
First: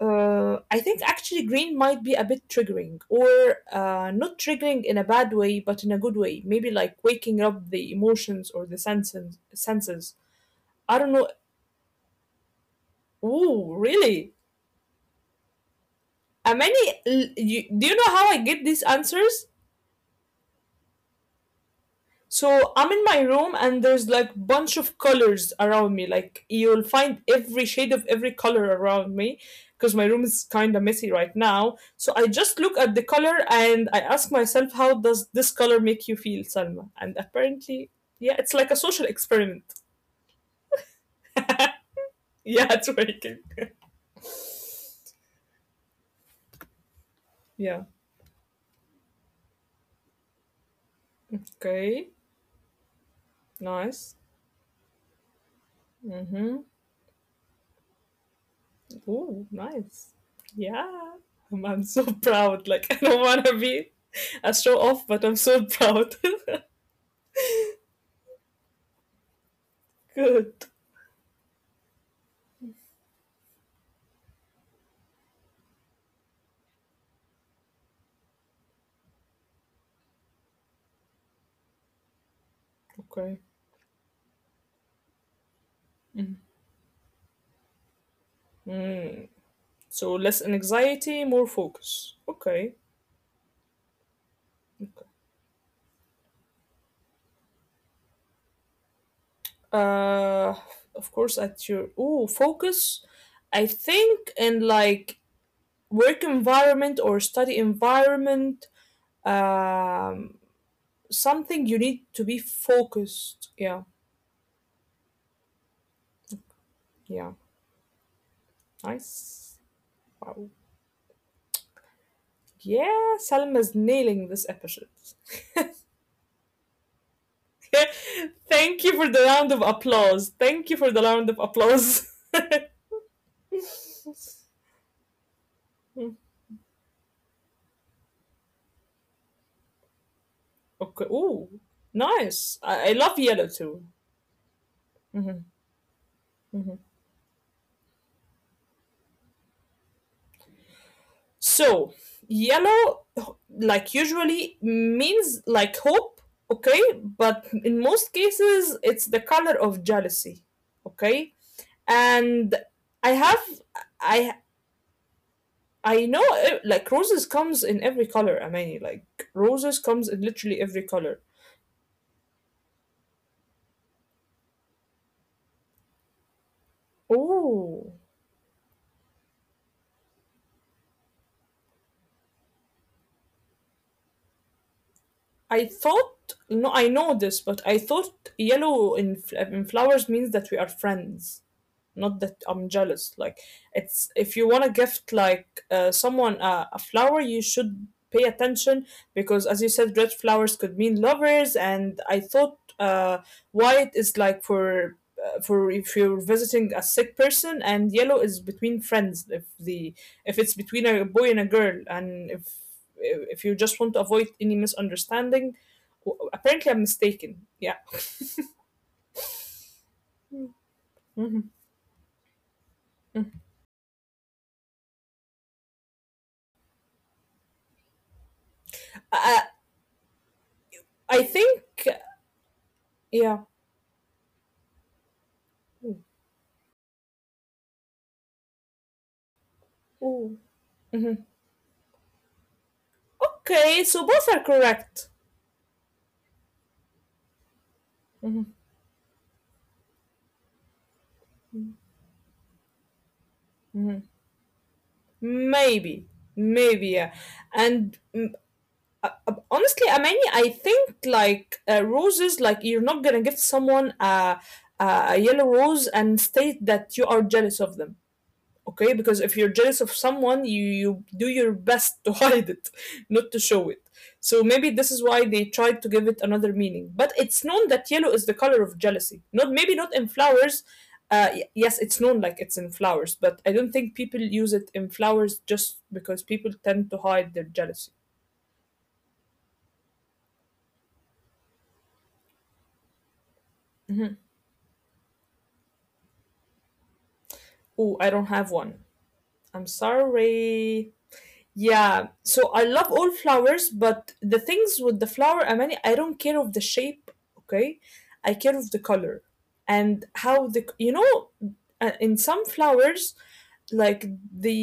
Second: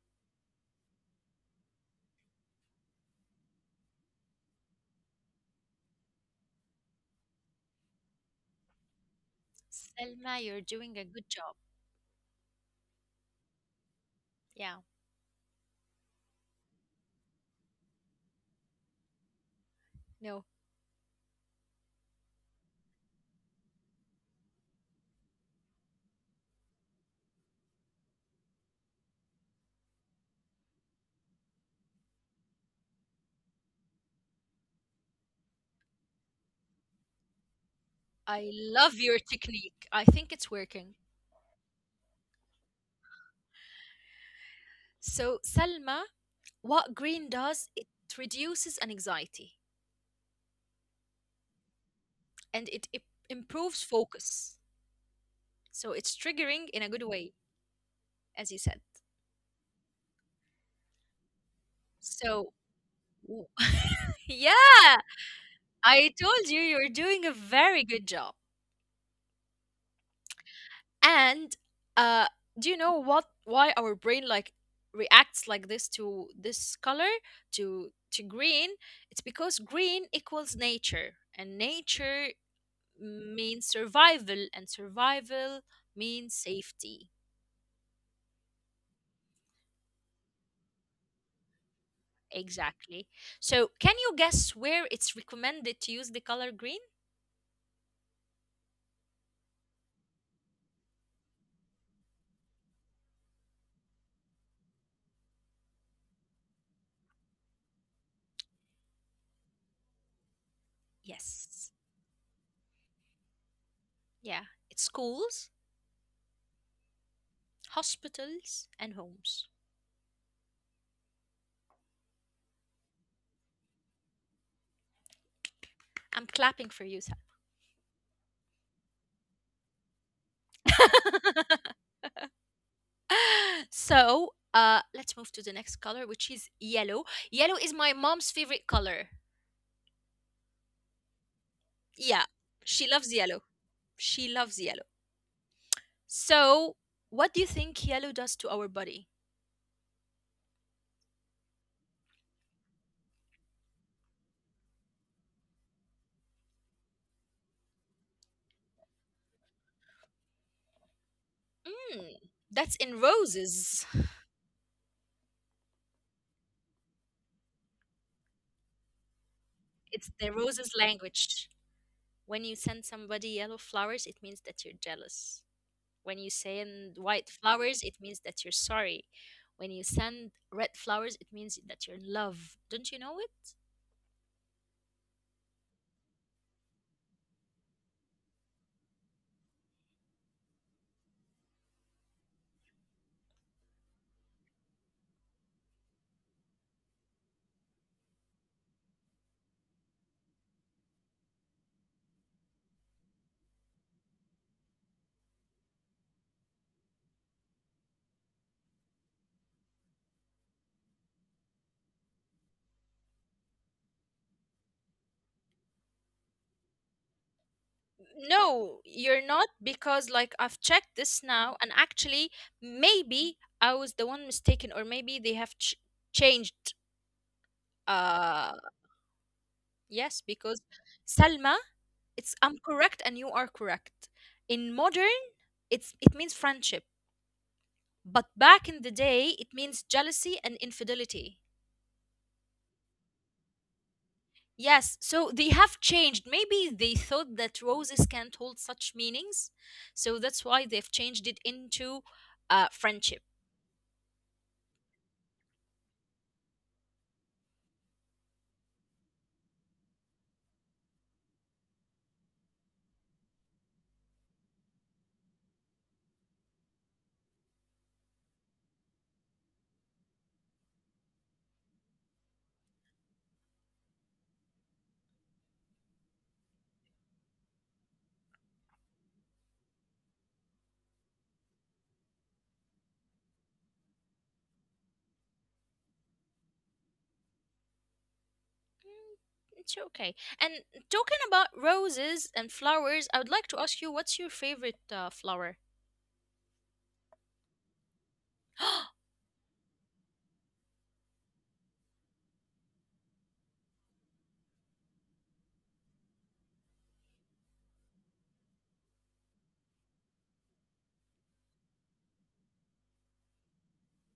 I think actually green might be a bit triggering, or not triggering in a bad way, but in a good way. Maybe like waking up the emotions or the senses. Senses.
Selma, you're
I
doing a
don't know.
good job.
Ooh, really?
Yeah.
Amani, you, do you know how I get these answers?
No,
So I'm in my room and there's like bunch of colors around me. Like you'll find every shade of every color around me because my room is kind of messy right now. So I just look at the color and I ask myself, how does this color make you feel, Salma? And apparently, yeah,
I
it's like a
love
social
your
experiment. (laughs)
technique. I think it's working.
Yeah, it's working. (laughs)
So, Selma, what green does,
Yeah.
it reduces anxiety
Okay.
and it improves
Nice.
focus. So, it's
Mm-hmm.
triggering in a good way, as you said.
Ooh, nice. Yeah. (laughs) I'm so
So,
proud. Like (laughs) I don't want
w-
to be
(laughs)
a show
yeah,
off, but I'm so
I
proud. (laughs)
told you you're doing a very good job.
Good.
And uh, do you know what? Why our brain like reacts like this to this color to green? It's because green equals nature, and nature
Okay.
means survival, and survival means safety.
Mm. So less anxiety, more focus. Okay.
Exactly. So, can you guess where it's recommended to use the color green?
Uh, of course, at your ooh focus, I think in like work environment or study environment, um, something
Yes.
you need to be focused. Yeah.
Yeah, it's schools,
Yeah.
hospitals, and homes.
Nice. Wow. Yeah, Salma's nailing this episode. (laughs)
I'm clapping for you.
Thank you for the round of applause. Thank you for the round of
(laughs)
applause.
so
(laughs)
uh let's move to the next color,
Mm,
which is yellow. Yellow is my mom's favorite color.
okay. Ooh,
Yeah,
nice.
she
I
loves
love
yellow.
yellow too.
She loves yellow.
Mhm, mhm.
So, what do you think yellow does to our body?
So, yellow, like usually, means like hope, okay? But in most cases, it's the color of jealousy, okay?
Mm,
And
that's in
I have,
roses.
I, I know, eh, like roses comes in every color. I mean, like roses
It's
comes in
the
literally
roses
every color.
language. When you send somebody yellow flowers, it means that you're jealous. When you send white flowers, it
Ooh.
means that you're sorry. When you send red flowers, it means that you're in love. Don't you know it?
I thought no, I know this, but I thought yellow in, in flowers means that we are friends, not that I'm jealous. Like it's if you want to gift like someone a flower you should pay attention, because as you said red flowers could mean lovers, and I thought white is like for if you're visiting a sick person, and yellow is between friends, if the if it's between a boy and a girl, and if you just want to avoid any misunderstanding. Apparently I'm mistaken, yeah.
No, you're not, because like I've checked this
Mhm.
now, and actually maybe I was the one mistaken, or maybe they have changed. uh
uh,
yes,
I
because,
think
Salma, it's I'm
yeah.
correct and you are correct. In modern, it means friendship, but back in the day it
Ooh.
means jealousy and infidelity.
Okay, so both are correct.
Yes, so they have changed. Maybe they thought that roses can't hold such meanings, so that's why they've changed it into friendship.
Maybe, maybe, yeah. And mm, honestly, Amani, I think like roses, like you're not gonna give someone a a yellow rose and state that you are jealous of them. Okay, because if you're jealous of someone you do your best to (laughs) hide it, not to show it. So maybe this is why they tried to give it another meaning, but it's known that yellow is the color of jealousy, not maybe not in flowers. Uh, yes it's known, like it's in flowers, but I don't think people use it in flowers just because people tend to hide their jealousy.
Mm, it's okay. And talking about roses and flowers, I would like to ask you, what's your favorite flower?
Oh, I don't have one.
(gasps)
I'm sorry. Yeah, so I love all flowers, but the things with the flower, Amani, I don't care of the shape, okay? I care of the color and how the you know, in some flowers like the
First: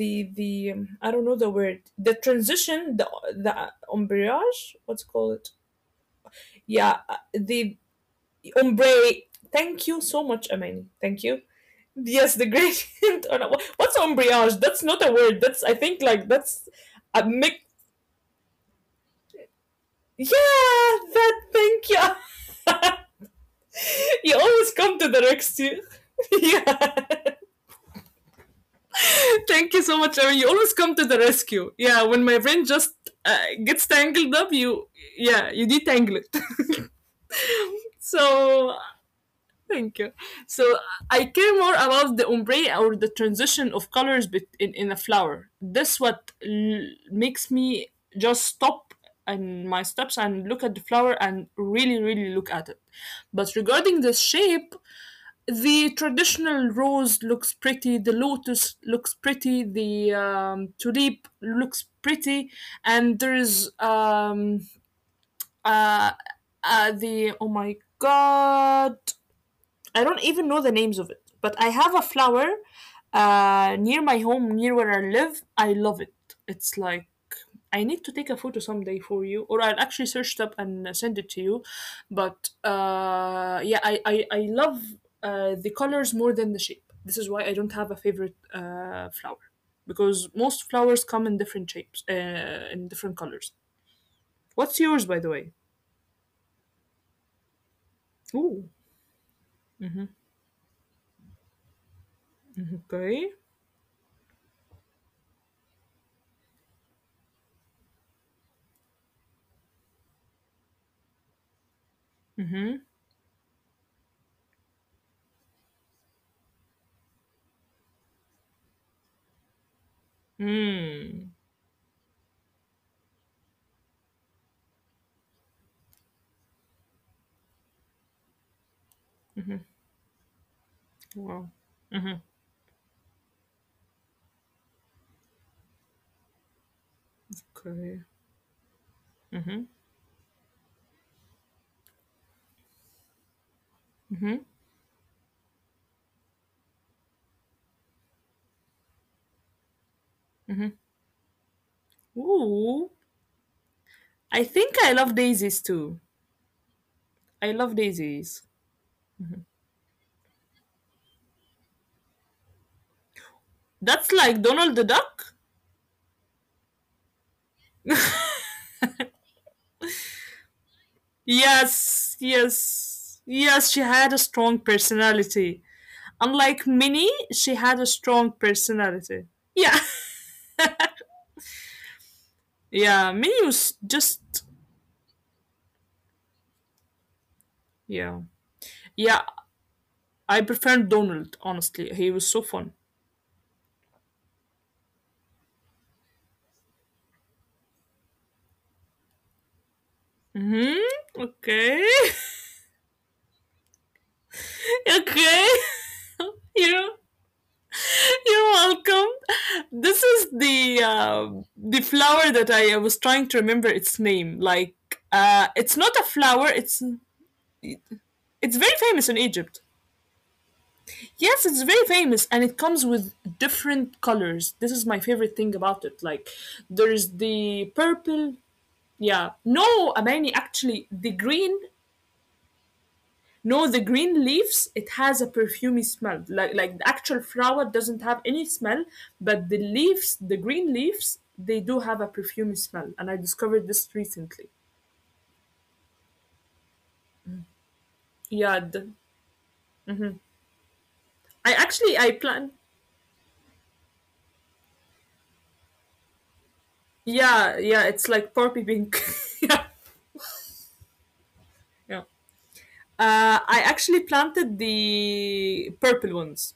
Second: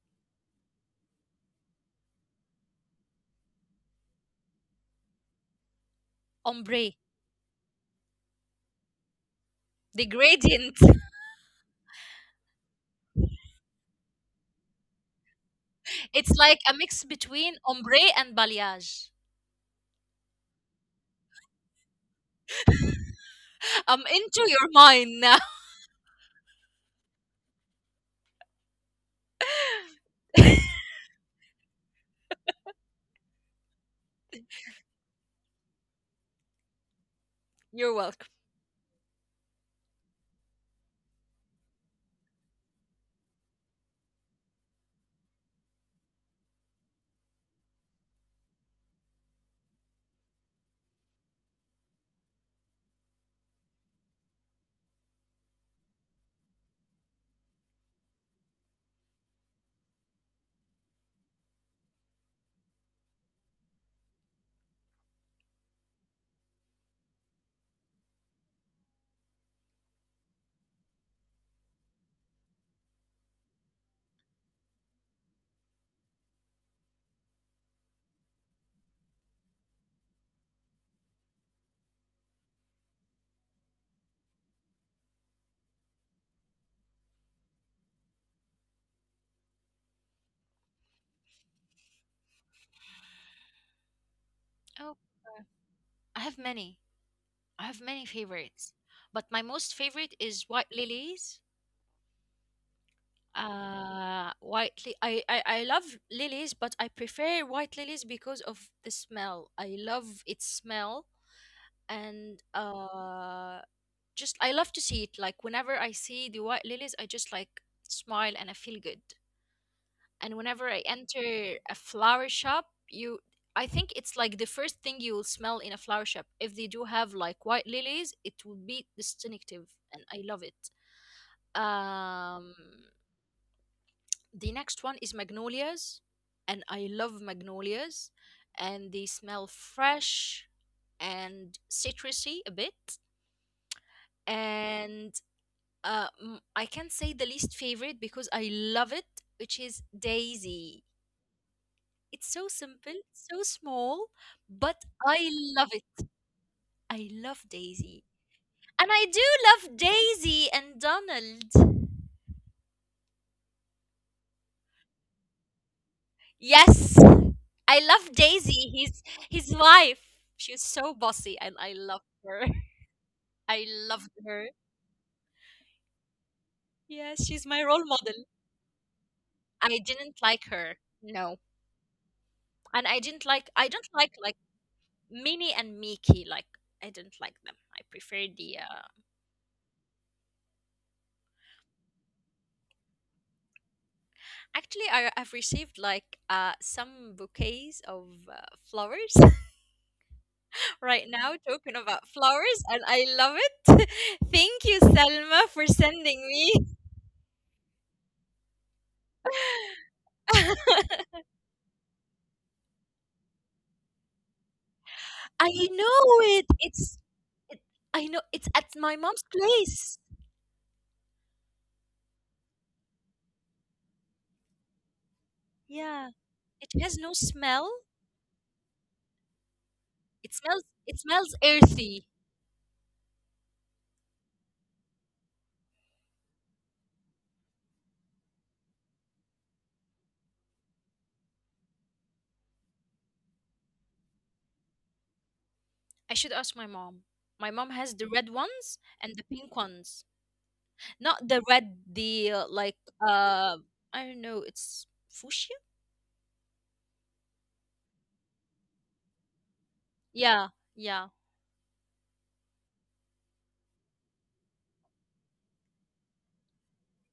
the I don't know the word, the transition, the ombrage, what's it called?
Ombre.
Yeah, the ombre, thank you
The
so much
gradient. (laughs)
Amani, thank you. Yes, the gradient. (laughs) Or not, what's ombrage, that's not a word, that's I think
It's
like
like a
that's
mix
a
between
mix.
ombre and balayage.
Yeah, that, thank you. (laughs)
(laughs) I'm
You
into your
always come to
mind
the
now.
rescue. (laughs) Yeah, thank you so much, Erin. You always
(laughs)
come to the rescue. Yeah, when my brain just uh, gets tangled up, you yeah, you detangle it.
You're
(laughs)
welcome.
So thank you. So I care more about the ombre or the transition of colors in a flower. This what makes me just stop and my steps and look at the flower and really really look at it. But regarding the shape, the traditional rose looks pretty, the lotus looks pretty, the tulip looks pretty, and there's uh, the oh my god, I don't even know the names of it, but I have a flower near my home, near where I live. I love it. It's like I need to take a photo someday for you, or I'll actually search it up and send it to you. But yeah, I love the colors more than the shape. This is why I don't have a favorite flower because most flowers come in different shapes, in different colors. What's
Oh,
yours, by the way?
I have many. I have many favorites,
Ooh,
but my most favorite is white lilies.
okay.
White. I love lilies, but I prefer white lilies because of the smell. I love its smell, and
Mm-hmm.
uh just I love to see it, like whenever I see the white lilies I just like smile and I feel good. And whenever I
Mm.
enter a flower shop, you I think it's like the first thing you will smell in a flower shop. If they do have like white lilies, it will be distinctive, and I love it.
Wow.
um the next one is magnolias, and I love magnolias,
Okay.
and they smell fresh and citrusy a bit. and I can't say the least favorite because I love it, which is Daisy. It's so simple,
Ooh,
so small, but
I think
I
I love
love
daisies
it.
too.
I love
I
Daisy.
love daisies.
And I do love Daisy and Donald.
That's like Donald the Duck?
Yes, I love Daisy, his wife. She's so bossy and I love her.
Yes,
(laughs)
yes,
I loved
yes, she
her.
had a strong personality. Unlike
Yes, she's
Minnie,
my role
she
model.
had a strong personality.
I didn't
Yeah,
like her. No. And
(laughs) yeah,
I
Minnie
don't like
was
like
just,
Minnie and Mickey, like I didn't like them. I prefer the.
yeah. Yeah, I prefer Donald, honestly. He was so fun.
Actually, I've received like some bouquets of flowers (laughs) right
Mm-hmm.
now. Talking about
Okay.
flowers, and I love it. (laughs) Thank you, Selma,
(laughs)
for
okay.
sending me.
(laughs) Yeah. You're welcome. This is
(laughs)
the flower that I was trying to remember its name. Like,
I
it's
know
not
it.
a flower. It's
It, I know it's at my
it's very
mom's
famous in
place.
Egypt. Yes, it's very famous, and it comes with different colors. This is my favorite thing
Yeah,
about it. Like,
it has no
there's
smell.
the purple. Yeah,
It
no,
smells.
Amani.
It smells
Actually, the
earthy.
green. No, the green leaves, it has a perfumey smell. Like the actual flower doesn't have any smell, but the leaves, the green leaves, they do have a perfumey smell. And I discovered this recently.
I should ask my mom. My mom has the red ones and
Yeah,
the
the,
pink ones.
mhm.
Not the red,
I
the
actually I
like
plan.
I don't know, it's fuchsia?
Yeah, yeah, it's like poppy pink. (laughs) yeah,
Yeah, yeah,
yeah. I actually planted the purple ones.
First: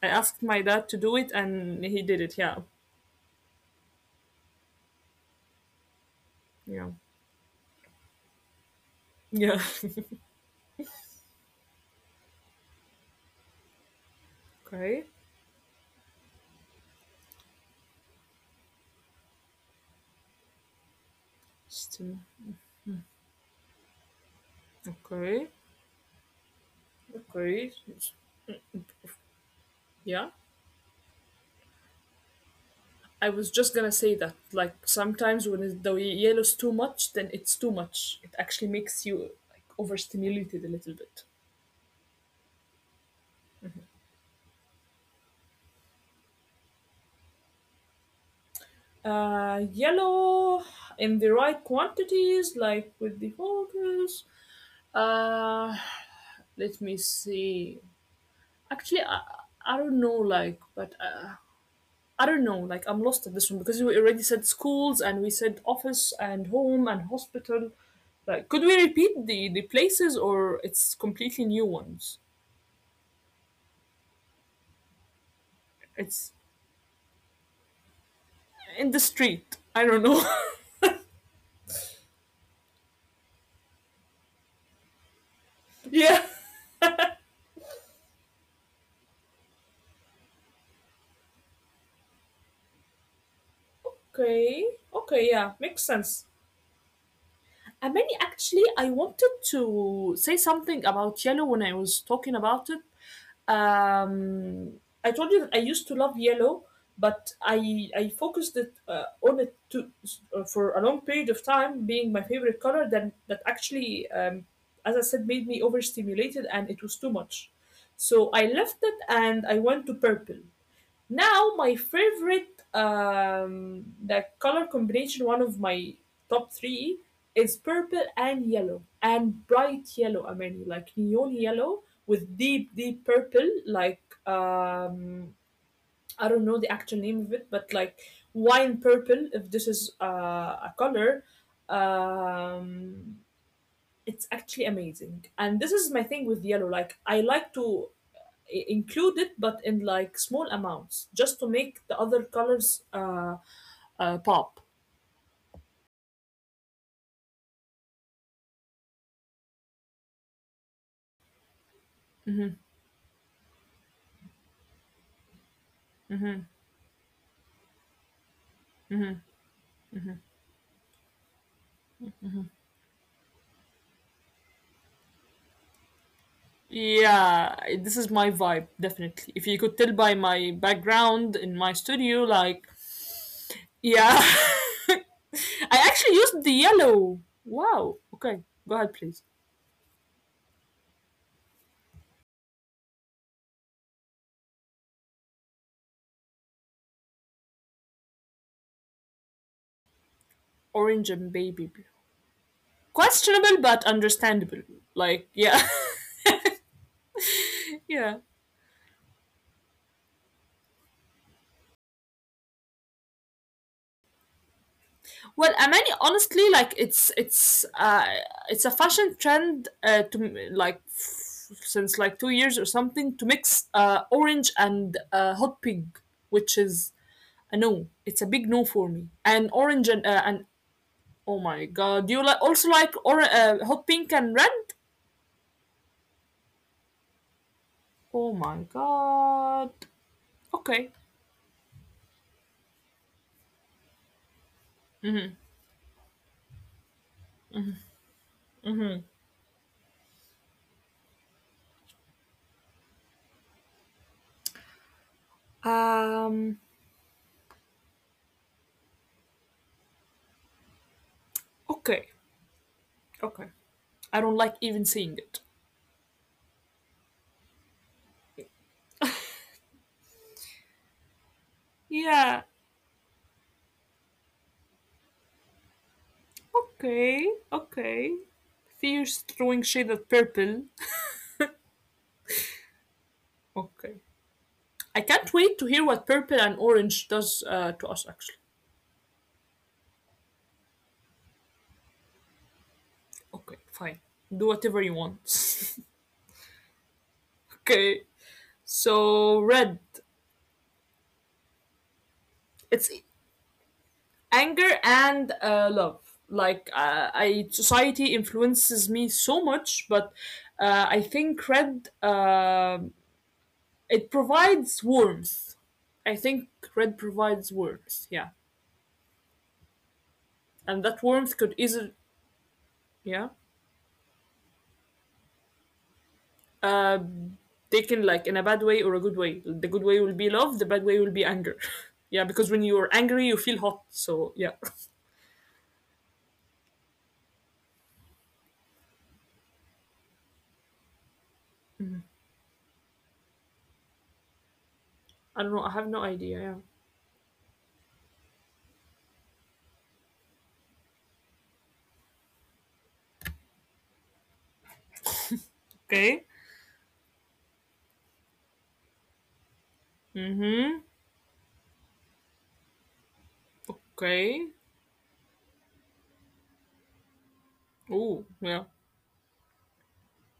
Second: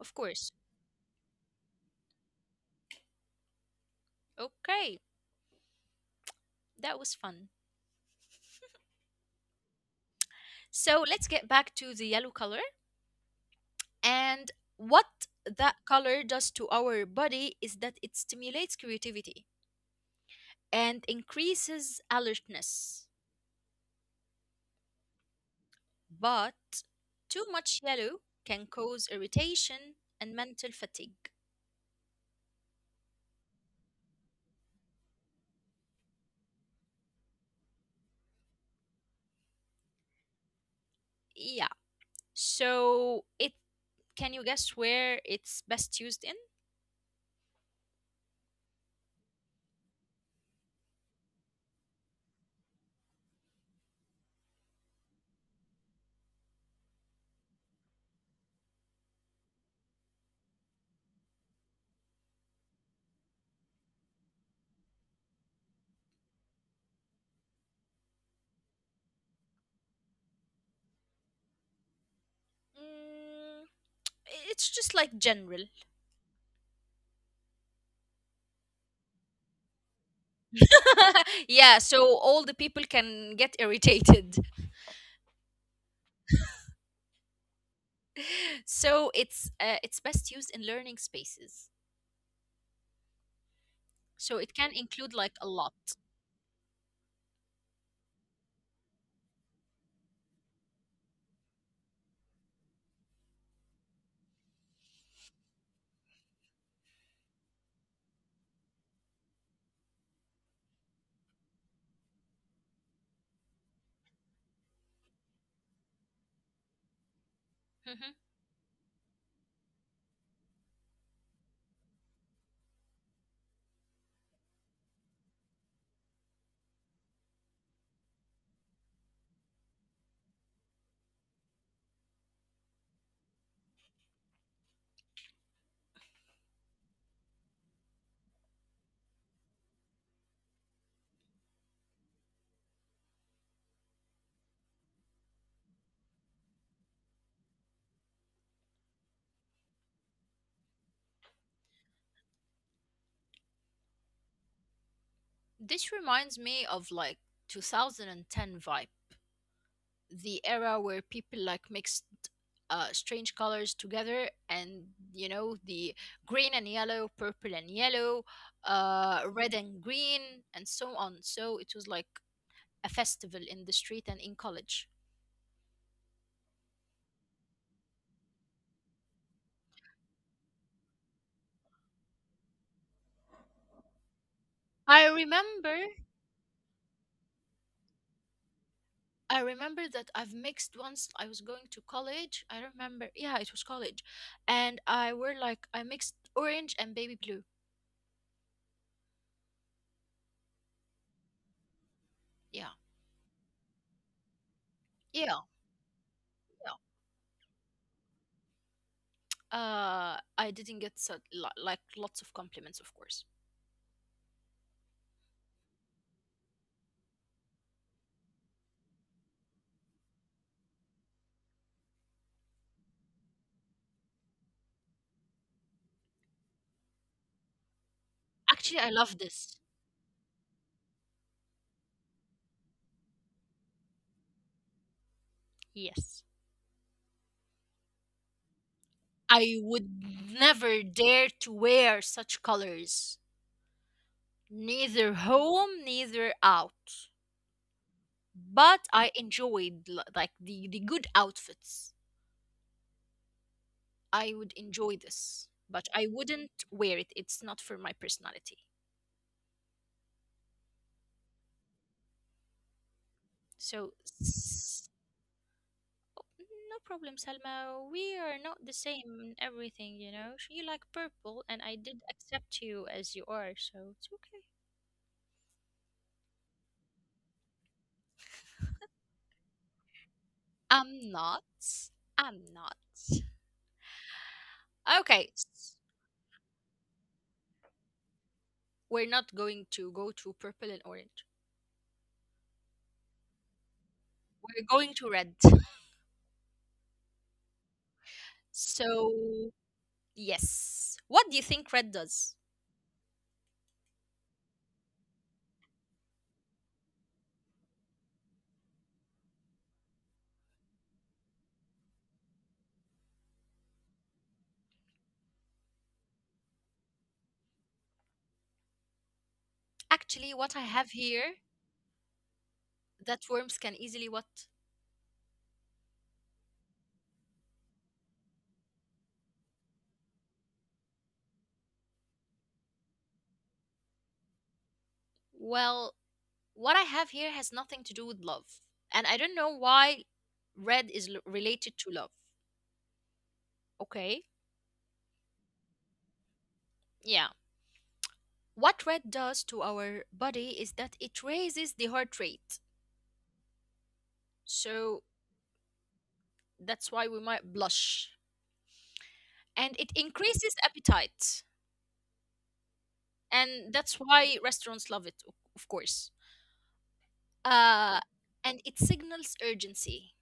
I asked
course.
my dad to do it, and he did it. Yeah,
Okay,
yeah,
that was fun.
yeah.
So let's get back to the yellow color. And
(laughs) okay.
what that color does to our body is that it stimulates creativity and increases
Still-
alertness.
Okay.
But too
Okay.
much yellow can cause irritation
Yeah,
and mental fatigue.
I was just gonna say that. Like sometimes when the yellow's too much, then it's too much. It actually makes you like overstimulated a little bit.
Yeah. So it Can you guess where it's best used in?
Yellow in the right quantities, like with the focus. Uh, let me see. Actually, I don't know, like, but I don't know. Like I'm lost at this one because we already said schools and we said office and home and hospital. Like, could we repeat the places or it's completely new ones?
Mm, it's just like general.
It's in the street. I don't know.
(laughs) Yeah, so all the people can get irritated.
(laughs) yeah.
(laughs) So it's best used in learning spaces. So it can
Okay.
include
Okay.
like a
Yeah. Makes
lot.
sense. And many actually, I wanted to say something about yellow when I was talking about it. Um, I told you that I used to love yellow, but I focused it on it to for a long period of time being my favorite color. Then that actually, as I said, made me overstimulated and it was too much.
Mhm.
So I left it and I went to purple. Now, my favorite, the color combination, one of my top three, is purple and yellow, and bright yellow, I mean, like neon yellow with deep, deep purple, like, um, I don't know the actual name of it, but like wine purple, if this is a color. Um, it's actually amazing, and this is my thing with yellow. Like I like to include it but in like small amounts just to make the other colors pop.
This reminds me of like 2010 vibe, the era where people like mixed
Hmm.
strange colors together, and you know the green
Hmm.
and yellow, purple and yellow, red and green, and so on. So it was like a festival in the street and in college.
Yeah, this is my vibe, definitely. If you could tell by my background in my studio, like yeah, (laughs) I
I remember,
actually used the yellow. Wow, okay. Go ahead, please.
I remember that I've mixed once. I was going to college. I remember, yeah, it was college, and I were like I mixed orange and baby blue.
Orange and baby blue,
Yeah,
questionable but understandable, like
yeah,
yeah.
yeah.
(laughs) yeah.
I didn't get so, like lots of compliments, of course.
Well, Amani, honestly, like it's it's a fashion trend to since like 2 years or something to mix orange and hot pink, which is a no. It's a big no
Actually, I
for me.
love this.
And orange and oh my god, do you like also like or hot pink and red?
Yes,
Oh my
I
god.
would never
Okay.
dare to wear such colors, neither
Mm-hmm.
home, neither out. But
Mm-hmm.
I enjoyed the good outfits. I would enjoy this, but I wouldn't
Um.
wear it. It's not for my personality.
Okay. Okay.
So,
I don't like even
s-
seeing it.
no problem, Salma. We are not the same in everything. You like purple, and I did
Yeah.
accept you as you are, so it's okay.
Okay. Okay. Fierce throwing shade at purple.
I'm not. I'm not.
Okay. I can't
Okay,
wait to hear what purple and orange does to us, actually.
we're not going to go to purple and orange.
Okay, fine. Do whatever
We're
you
going
want.
to red.
(laughs) okay.
So
So, red.
yes, what do you think red does?
It's anger and love. Like, I society influences me so much, but I think red, it provides warmth. I think red provides warmth, yeah.
Actually, what I
And that
have
warmth could
here
easily, yeah,
that worms can easily what?
uh, taken like in a bad way or a good way. The good way will be love, the bad way will be anger. (laughs) yeah, because when you're angry, you feel hot. So yeah. (laughs)
Well, what I have here has nothing to do with love. And I don't know why red is related to love. Okay?
I don't know. I have no idea. Yeah.
Yeah. What red does to our body is that it raises the heart rate. So
Okay.
that's why we might blush. And it increases
Mm-hmm.
appetite. And that's
Okay.
why restaurants love it, of course. Uh,
Oh yeah.
and it signals urgency,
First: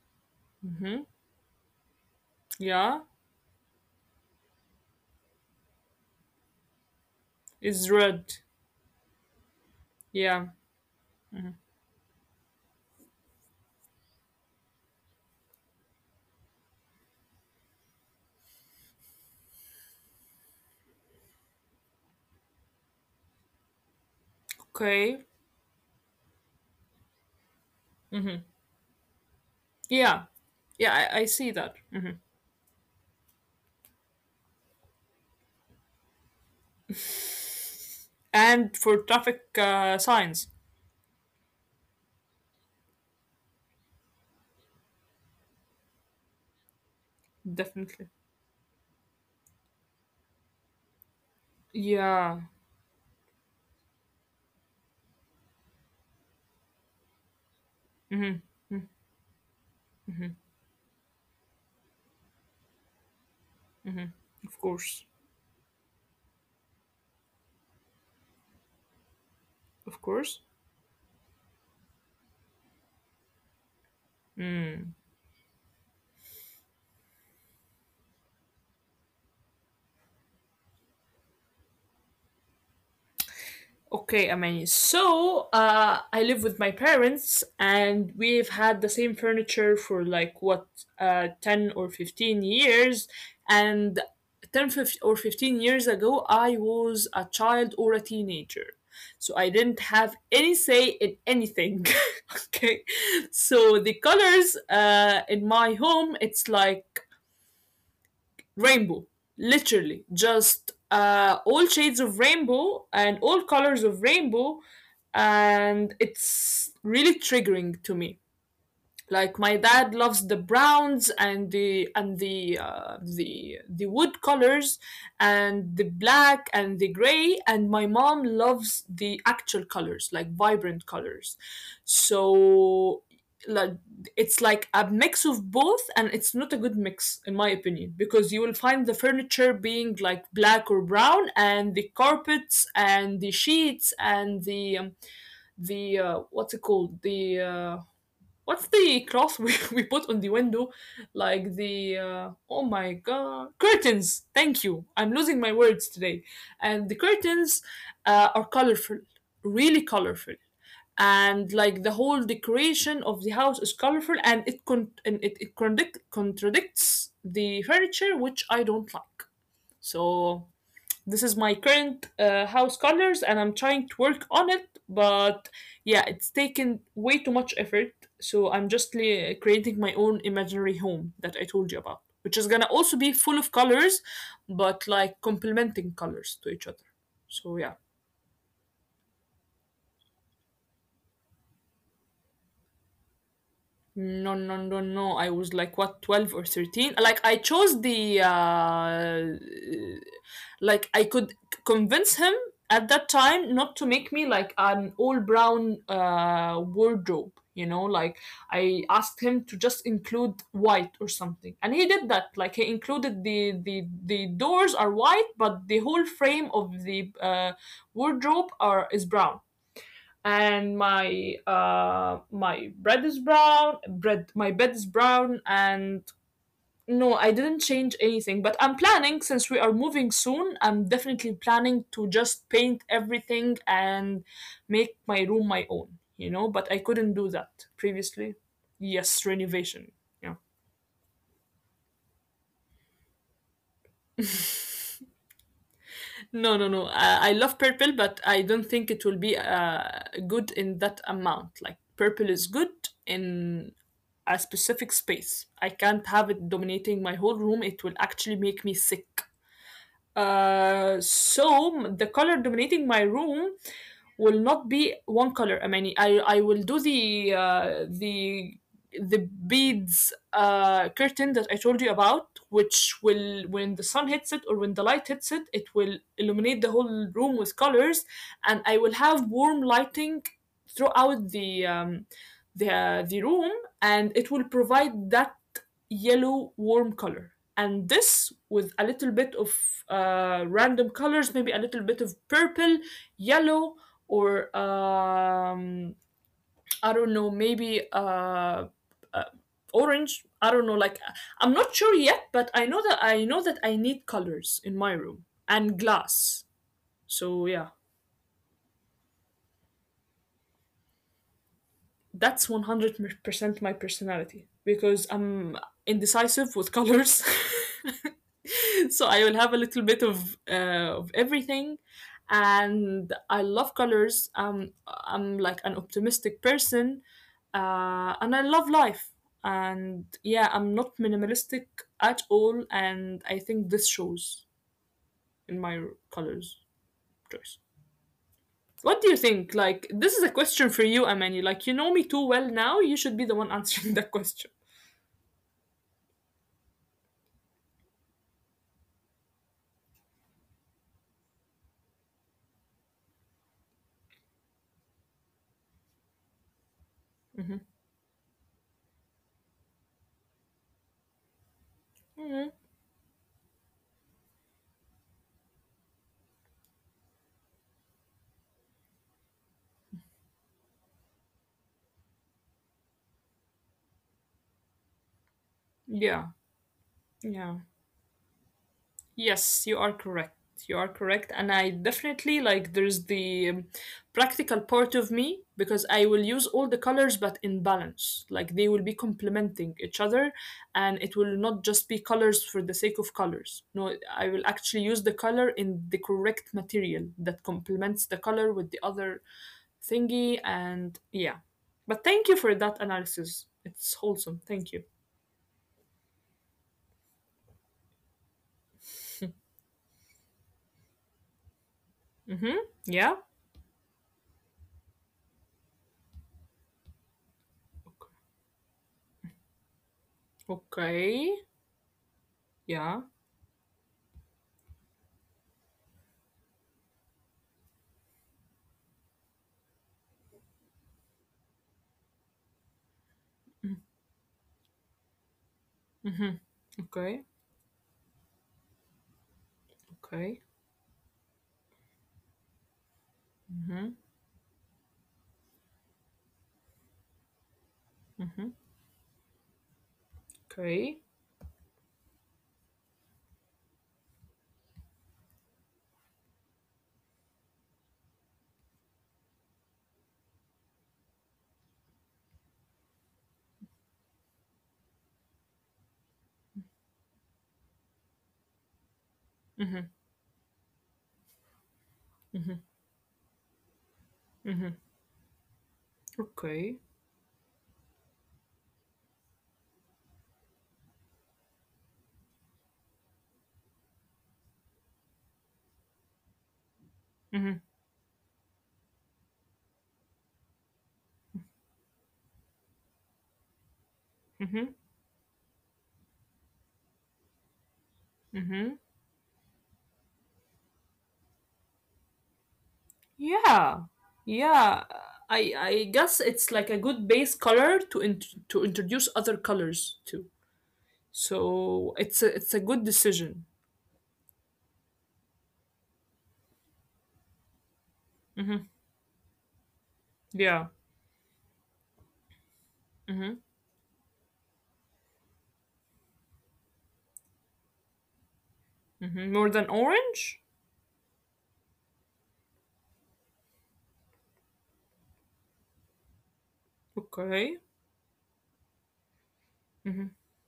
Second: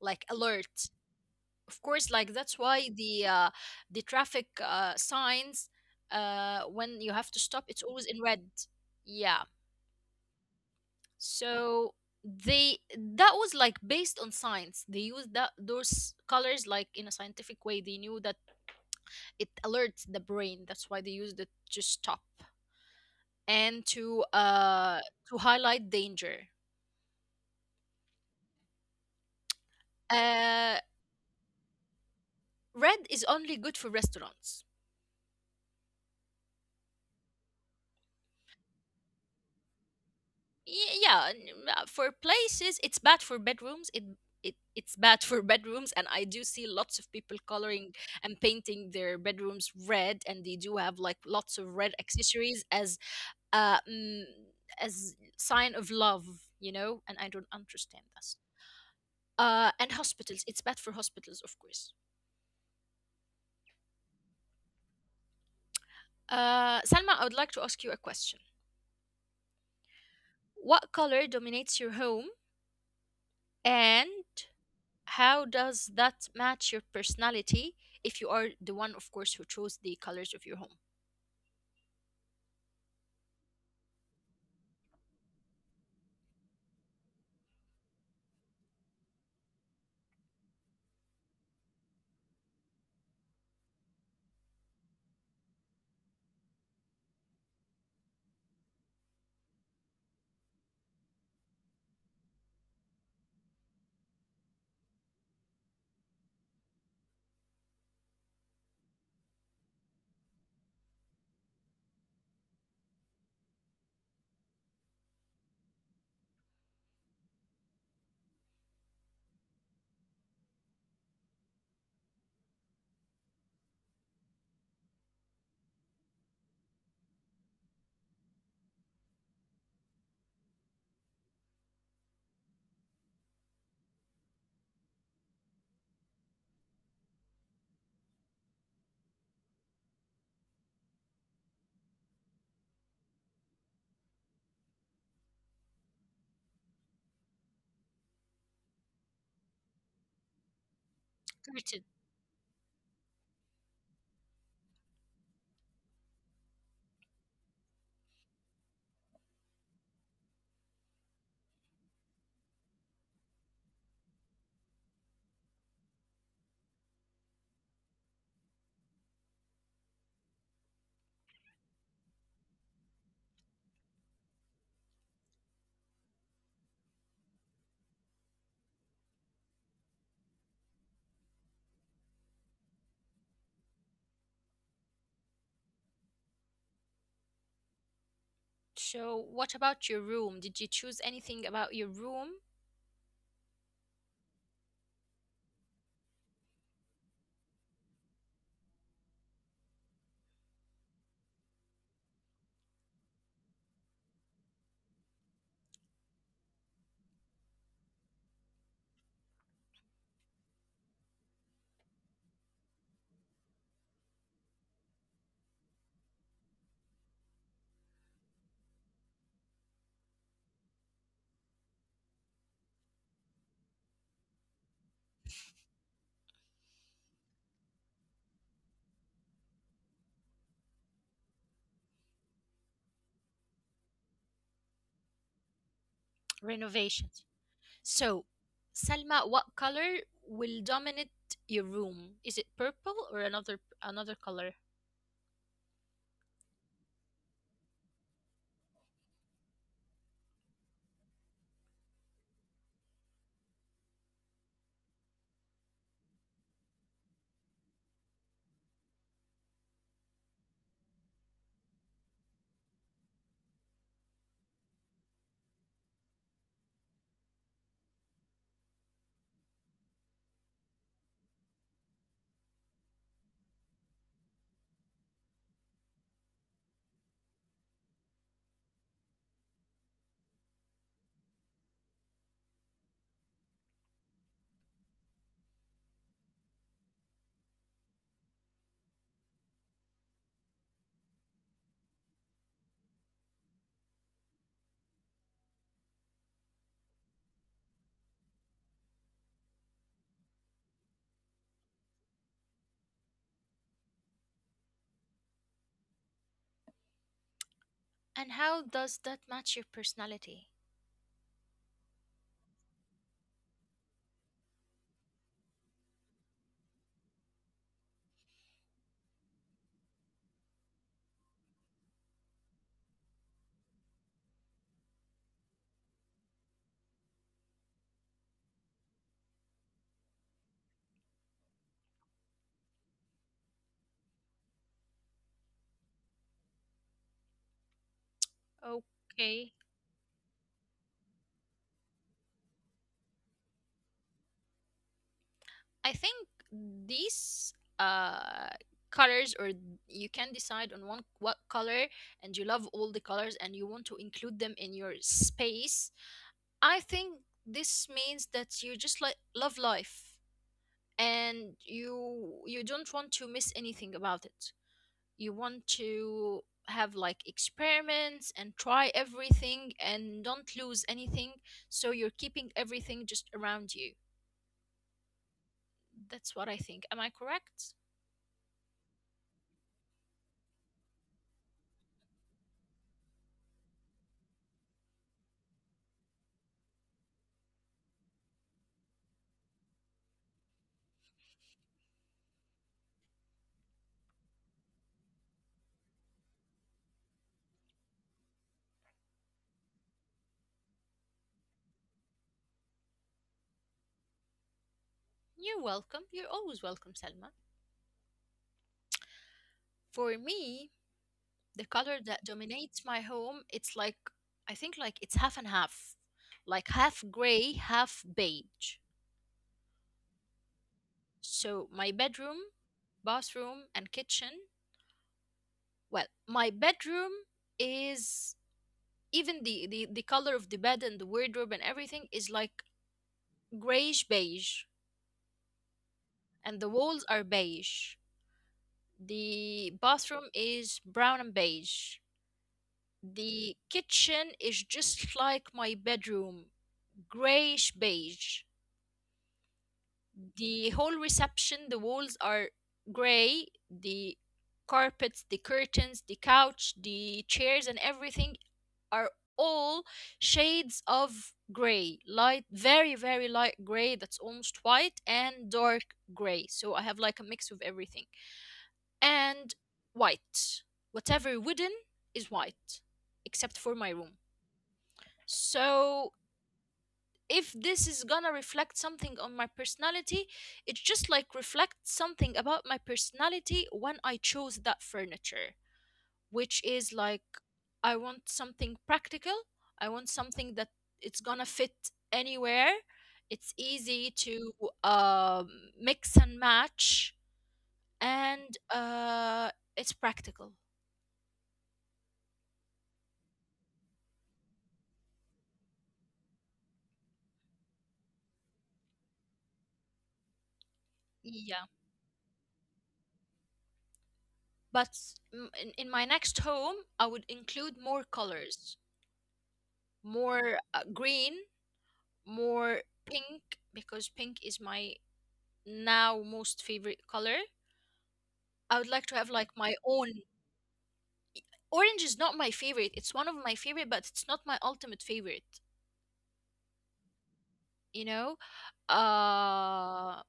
like alert, of course. Like that's why
Yeah.
the traffic signs, when you have to stop, it's
It's
always in
red.
red. Yeah,
Yeah.
so they, that was like based on science. They used that, those colors, like in a scientific way. They knew that it alerts the brain, that's why they used it to stop and
Okay.
to highlight danger.
Yeah.
uh
Yeah, I see that. Mhm.
Red is only good for restaurants.
And for traffic signs,
For places, it's bad for bedrooms. It's bad for (laughs) bedrooms. And I do see lots of people coloring
definitely.
and painting their bedrooms red, and they do have like lots of red
Yeah.
accessories as uh mm, as sign of love, and I don't understand this. And hospitals, it's bad for hospitals, of course.
Of course.
Uh, Salma, I would like to ask you a question.
Of course.
What color dominates your home, and how does that match your personality, if you are the one, of course, who chose the colors of your home?
Okay, I mean, so I live with my parents, and we've had the same furniture for like what 10 or 15 years, and 10 fif- or 15 years ago I was a child or a teenager, so I didn't have any say in anything. (laughs) okay. So the colors in my home, it's like rainbow, literally just all shades of rainbow and all colors of rainbow, and it's really triggering to me. Like my dad loves the browns and the the wood colors and the black and the gray, and my mom loves the actual colors, like vibrant colors. So like it's like a mix of both, and it's not a good mix in my opinion, because you will find the furniture being like black or brown and the carpets and the sheets and the what's it called, the what's the cloth we (laughs) we put on the window? Like
Curtain.
the, oh my god, curtains. Thank you. I'm losing my words today. And the curtains are colorful, really colorful. And like the whole decoration of the house is colorful, and it contradicts the furniture, which I don't like. So this is my current house colors, and I'm trying to work on it. But yeah, it's taken way too much effort. So I'm just creating my own imaginary home that I told you about, which is gonna also be full of colors, but like complementing colors to each other. So yeah.
So what about your room? Did you choose anything about your room?
No, no, no, no. I was like what 12 or 13. Like I chose the I could convince him at that time not to make me like an all brown wardrobe, you know, like I asked him to just include white or something. And he did that. Like he included the doors are white, but the whole frame of the wardrobe are is brown, and my my bread is brown bread my bed is brown. And no, I didn't change anything, but I'm planning, since we are moving soon, I'm definitely planning to just paint everything and make my room my own, you know, but I couldn't
Renovations.
do that
So,
previously.
Salma,
Yes,
what
renovation.
color
Yeah.
will dominate your room? Is it purple or another color?
(laughs) no, no, no. I love purple, but I don't think it will be good in that amount. Like purple is good in a specific space. I can't have it dominating my whole room. It will actually make me sick. So the color dominating my room will not be one color. I mean, I will do the the beads curtain that I told you about, which will, when the sun hits it or when the light hits it, it will illuminate the whole room with colors, and I will have warm lighting throughout the room, and it will provide that yellow warm color, and this with a little bit of random colors, maybe a little bit of purple, yellow, or I don't know, maybe uh, orange. I don't know. Like I'm not sure yet, but I know that I need colors in my room and glass. So yeah.
And how does that match your personality?
That's 100% my personality because I'm indecisive with colors. (laughs) so I will have a little bit of everything, and I love colors. I'm like an optimistic person, and I love life. And yeah, I'm not minimalistic at all, and I think this shows in my colors choice. What do you
Okay.
think? Like, this is a question for you, Amani. Like, you know me too well now. You should be the one (laughs) answering that question.
I think these uh colors, or you can decide on one, what color. And you love all the colors and you want to include them in your space. I think
Hmm.
this means that you just like love life, and
Hmm.
you don't want to miss anything about it. You want to have like experiments and try everything and don't lose anything, so you're keeping everything just around you.
Yeah,
That's what I think. Am
yeah.
I correct?
Yes, you are correct. You are correct. And I definitely like, there's the practical part of me because I will use all the colors but in balance. Like, they will be complementing each other, and it will not just be colors for the sake of colors. No, I will actually use the color in the correct material that complements the color with the other thingy. And yeah, but thank you for that analysis. It's wholesome. Thank you.
You're welcome. You're always welcome, Selma. For me, the
Mm-hmm.
color that
Yeah.
dominates my home, it's like, I think like it's half and half. Like half gray, half beige.
Okay.
So my bedroom,
Yeah.
bathroom and kitchen, well, my bedroom is, even the color of the bed and the wardrobe and everything is like grayish beige, and the
Okay.
walls are beige. The
Okay.
bathroom is brown and beige. The kitchen is just like my bedroom, grayish beige.
Okay.
The whole reception, the walls are gray, the carpets, the curtains, the couch, the chairs, and everything are all shades of gray. Light, very, very light gray that's almost white, and dark gray. So I have like a mix of everything. And white. Whatever wooden is white, except for my room. So
Okay.
if this is gonna reflect something on my personality, it just like reflects something about my personality when I chose that furniture, which is like, I want something practical. I want something that it's gonna fit anywhere. It's easy to
Mm-hmm.
um, mix and match, and
Mm-hmm.
it's practical.
Yeah. Yeah, I guess it's like a good base color to to introduce other colors too.
Yeah,
So it's a good decision.
but mm, in my next home, I would include more
Mm-hmm.
colors,
Yeah.
more green, more
Mm-hmm.
pink, because pink is my now most favorite color. I would like
Mm-hmm.
to have
More than
like my
orange.
own. Orange is not my favorite. It's one of my favorite, but it's not my ultimate favorite.
Okay.
You know, uh,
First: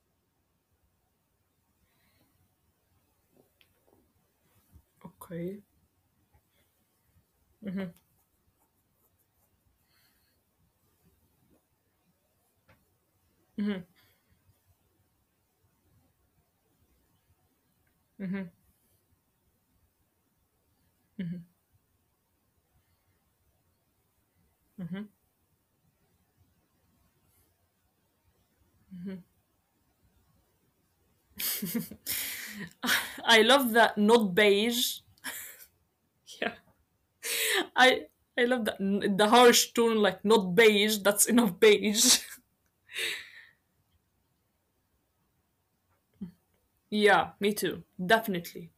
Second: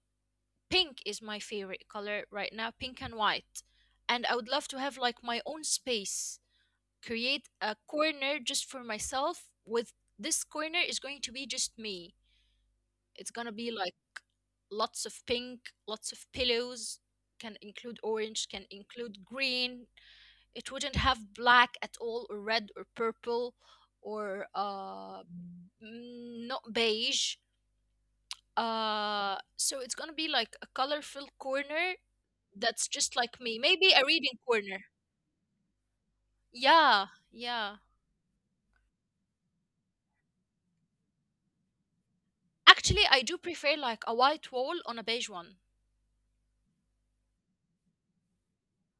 pink is my favorite color right now, pink and white. And I would love to have like my
Okay.
own space, create a corner just for myself. With this corner is going to be just me. It's gonna be like lots of pink, lots of pillows, can include orange, can include green. It wouldn't have black at all, or red, or purple, or not beige. So it's gonna be like a colorful corner that's just like me.
I
Maybe
love
a
that
reading
not
corner.
beige. Yeah.
Yeah, yeah.
I I love that, the harsh tone, like not beige. That's enough beige.
Actually, I do prefer like a white wall on a beige one.
(laughs) yeah, me too. Definitely.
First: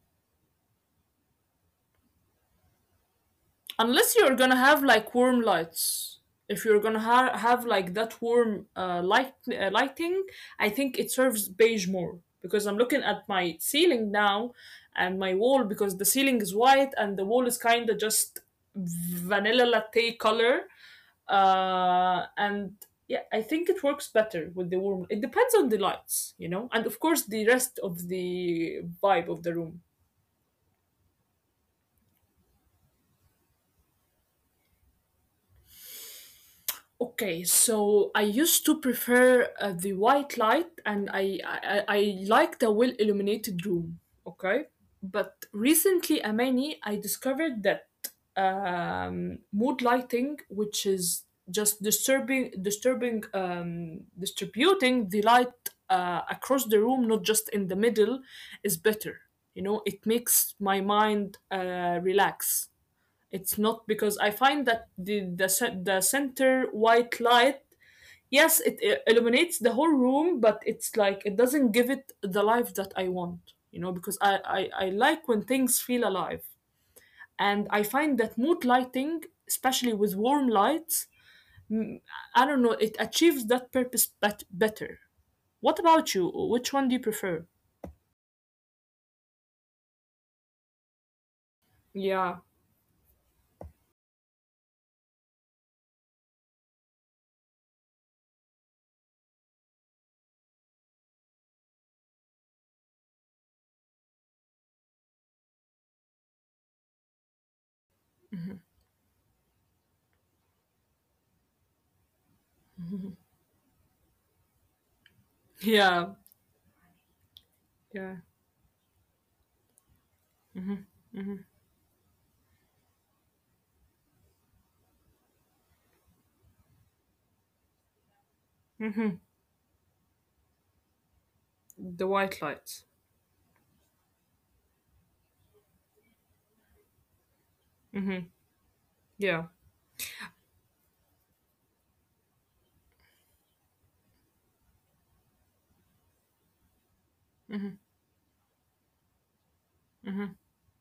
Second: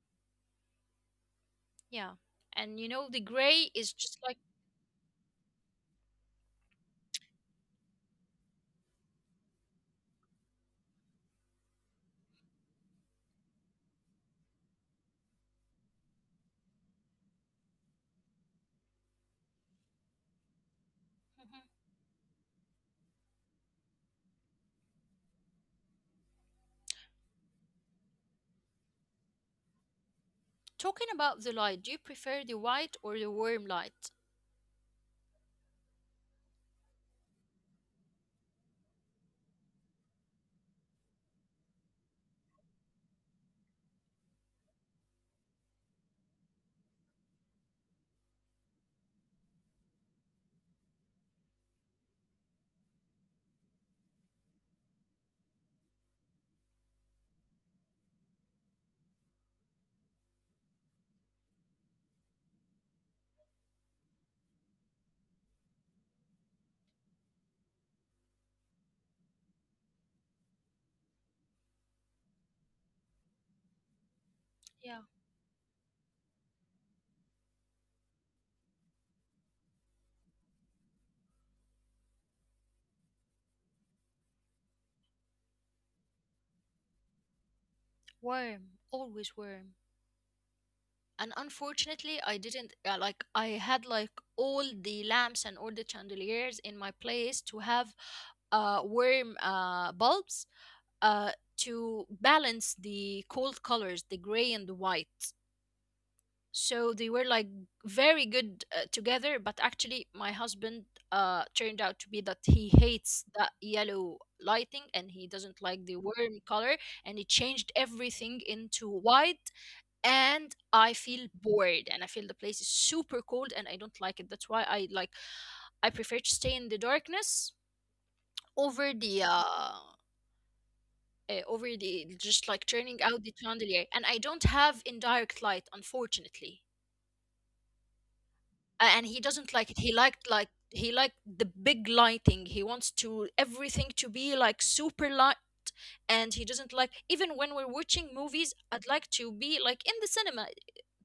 Yeah. And you know, the gray is
Unless
just
you're
like.
gonna have like warm lights. If you're gonna have like that warm lighting, I think it serves beige more, because I'm looking at my ceiling now and my wall, because the ceiling is white and the wall is kind of just vanilla latte color,
(laughs) Mm-hmm.
and yeah, I think it works better with the warm. It depends on the lights, you know, and of course the rest of the vibe of the room.
Talking about the light, do you prefer the white or the warm light?
Okay, so I used to prefer the white light, and I liked a well illuminated room, okay? But recently, Amani, I discovered that mood lighting, which is just distributing the light across the room, not just in the middle, is better. You know, it makes my mind relax. It's not, because I find that the center white light, yes, it illuminates the whole room, but it's like it doesn't give it the life that I want, you know, because I
Yeah.
like when things feel alive. And I find that mood lighting, especially with warm lights, mm, I don't know, it achieves that purpose better. What about you? Which one do you prefer?
Warm, always warm. And unfortunately, I
Yeah,
didn't like I had like all the lamps and all the chandeliers in my place to have warm bulbs, uh to balance the cold colors, the gray and the white. So they were like very good together, but actually, my husband turned out to be that he hates that yellow lighting and he doesn't like the
yeah,
warm color, and he changed
yeah.
everything into white. And I feel bored, and I feel the place is super cold, and I don't like it. That's why I like, I prefer to stay in the darkness over the uh, over the
The
just
white
like turning
lights.
out the chandelier. And I don't have indirect light, unfortunately. And he doesn't
Yeah.
like it. He liked, like he liked the big lighting. He wants to everything to be like super light, and he doesn't like even when we're watching movies. I'd like to be like in the cinema,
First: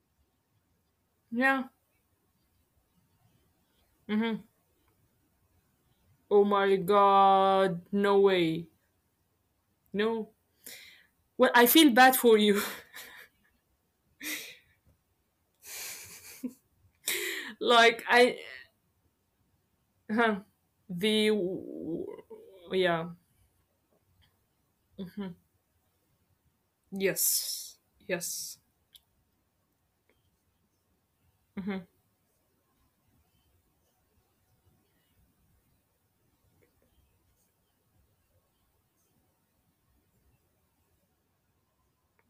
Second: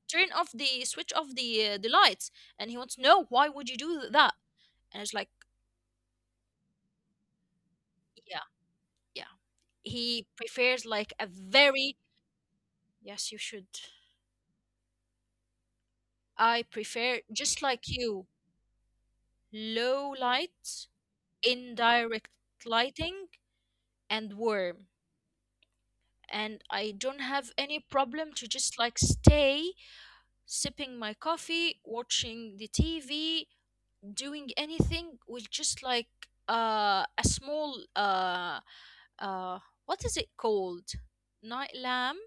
turn off, the switch off
Yeah.
the lights, and he wants, no, why would you do that?
Hmm.
And it's like,
Oh my god, no
yeah,
way.
yeah. He
No.
prefers like a
Well, I feel
very,
bad for you.
yes, you should. I prefer
(laughs)
just like
like
you,
I
low
huh.
light,
The
indirect
yeah.
lighting, and warm.
Mhm.
And I don't have
Yes.
any problem to
Yes.
just like stay sipping my
Mhm.
coffee, watching the TV, doing anything with just like a small uh, what is it called? Night lamp,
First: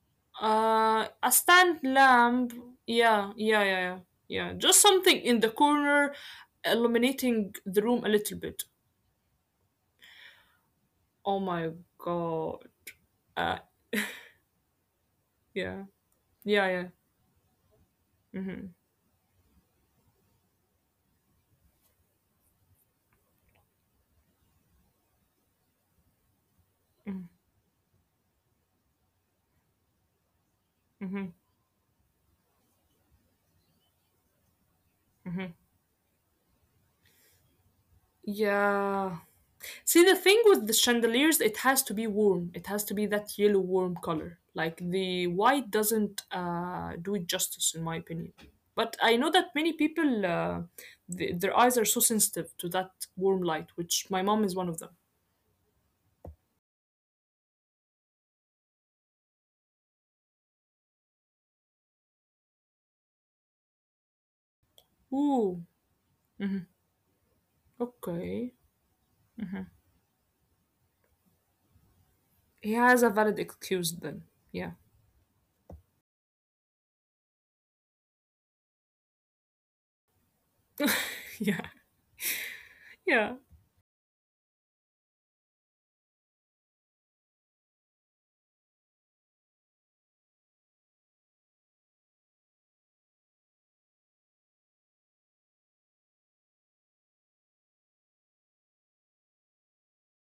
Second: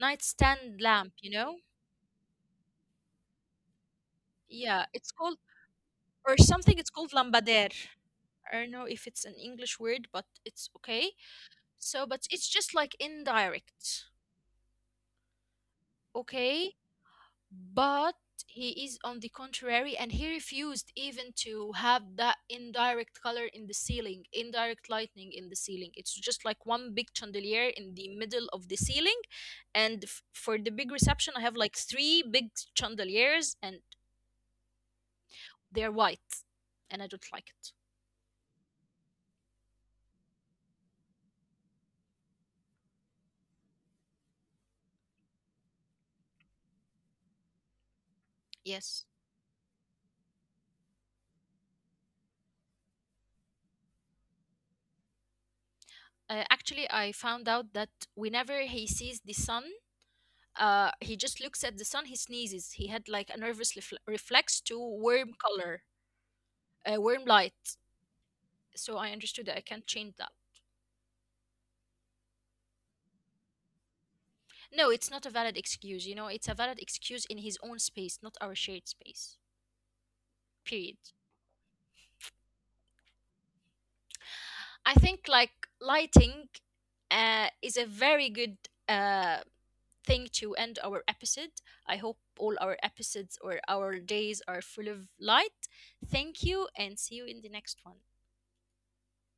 nightstand lamp,
A
you know?
stand lamp. Yeah, yeah, yeah, yeah. Yeah, just
Yeah, it's
something in
called,
the corner
or something. It's called
illuminating
lambader.
the room a little
I
bit.
don't know if it's an English word, but it's okay.
Oh my
So, but it's
god.
just like
Uh
indirect,
yeah. Yeah,
okay?
yeah.
But
Mhm.
he is on the contrary, and he refused even to have that indirect color in the ceiling, indirect lightning in the ceiling. It's just like one big chandelier in the middle of the ceiling, and for the big
Mhm.
reception I have like 3 big chandeliers and
Mhm.
they're white, and I don't like it.
Yeah. See, the thing with the chandeliers, it has to be warm. It has to be that yellow warm color. Like the white doesn't do it justice, in my opinion. But
Yes.
I know that many people, their eyes are so sensitive to that warm light, which my mom is one of them.
Uh, actually I found out that whenever he sees the sun, he just looks at the sun, he sneezes. He had like a nervous reflex to warm
Ooh,
color,
hmm,
warm light.
okay.
So I understood that I can't change that.
He has a valid excuse then. Yeah.
No, it's not a valid excuse. You know, it's a valid excuse in his own space, not our shared space. Period.
(laughs) yeah. Yeah.
I think like lighting is a very good uh, thing to end our episode. I hope all our episodes or our days are full of light. Thank you and see you in the next one.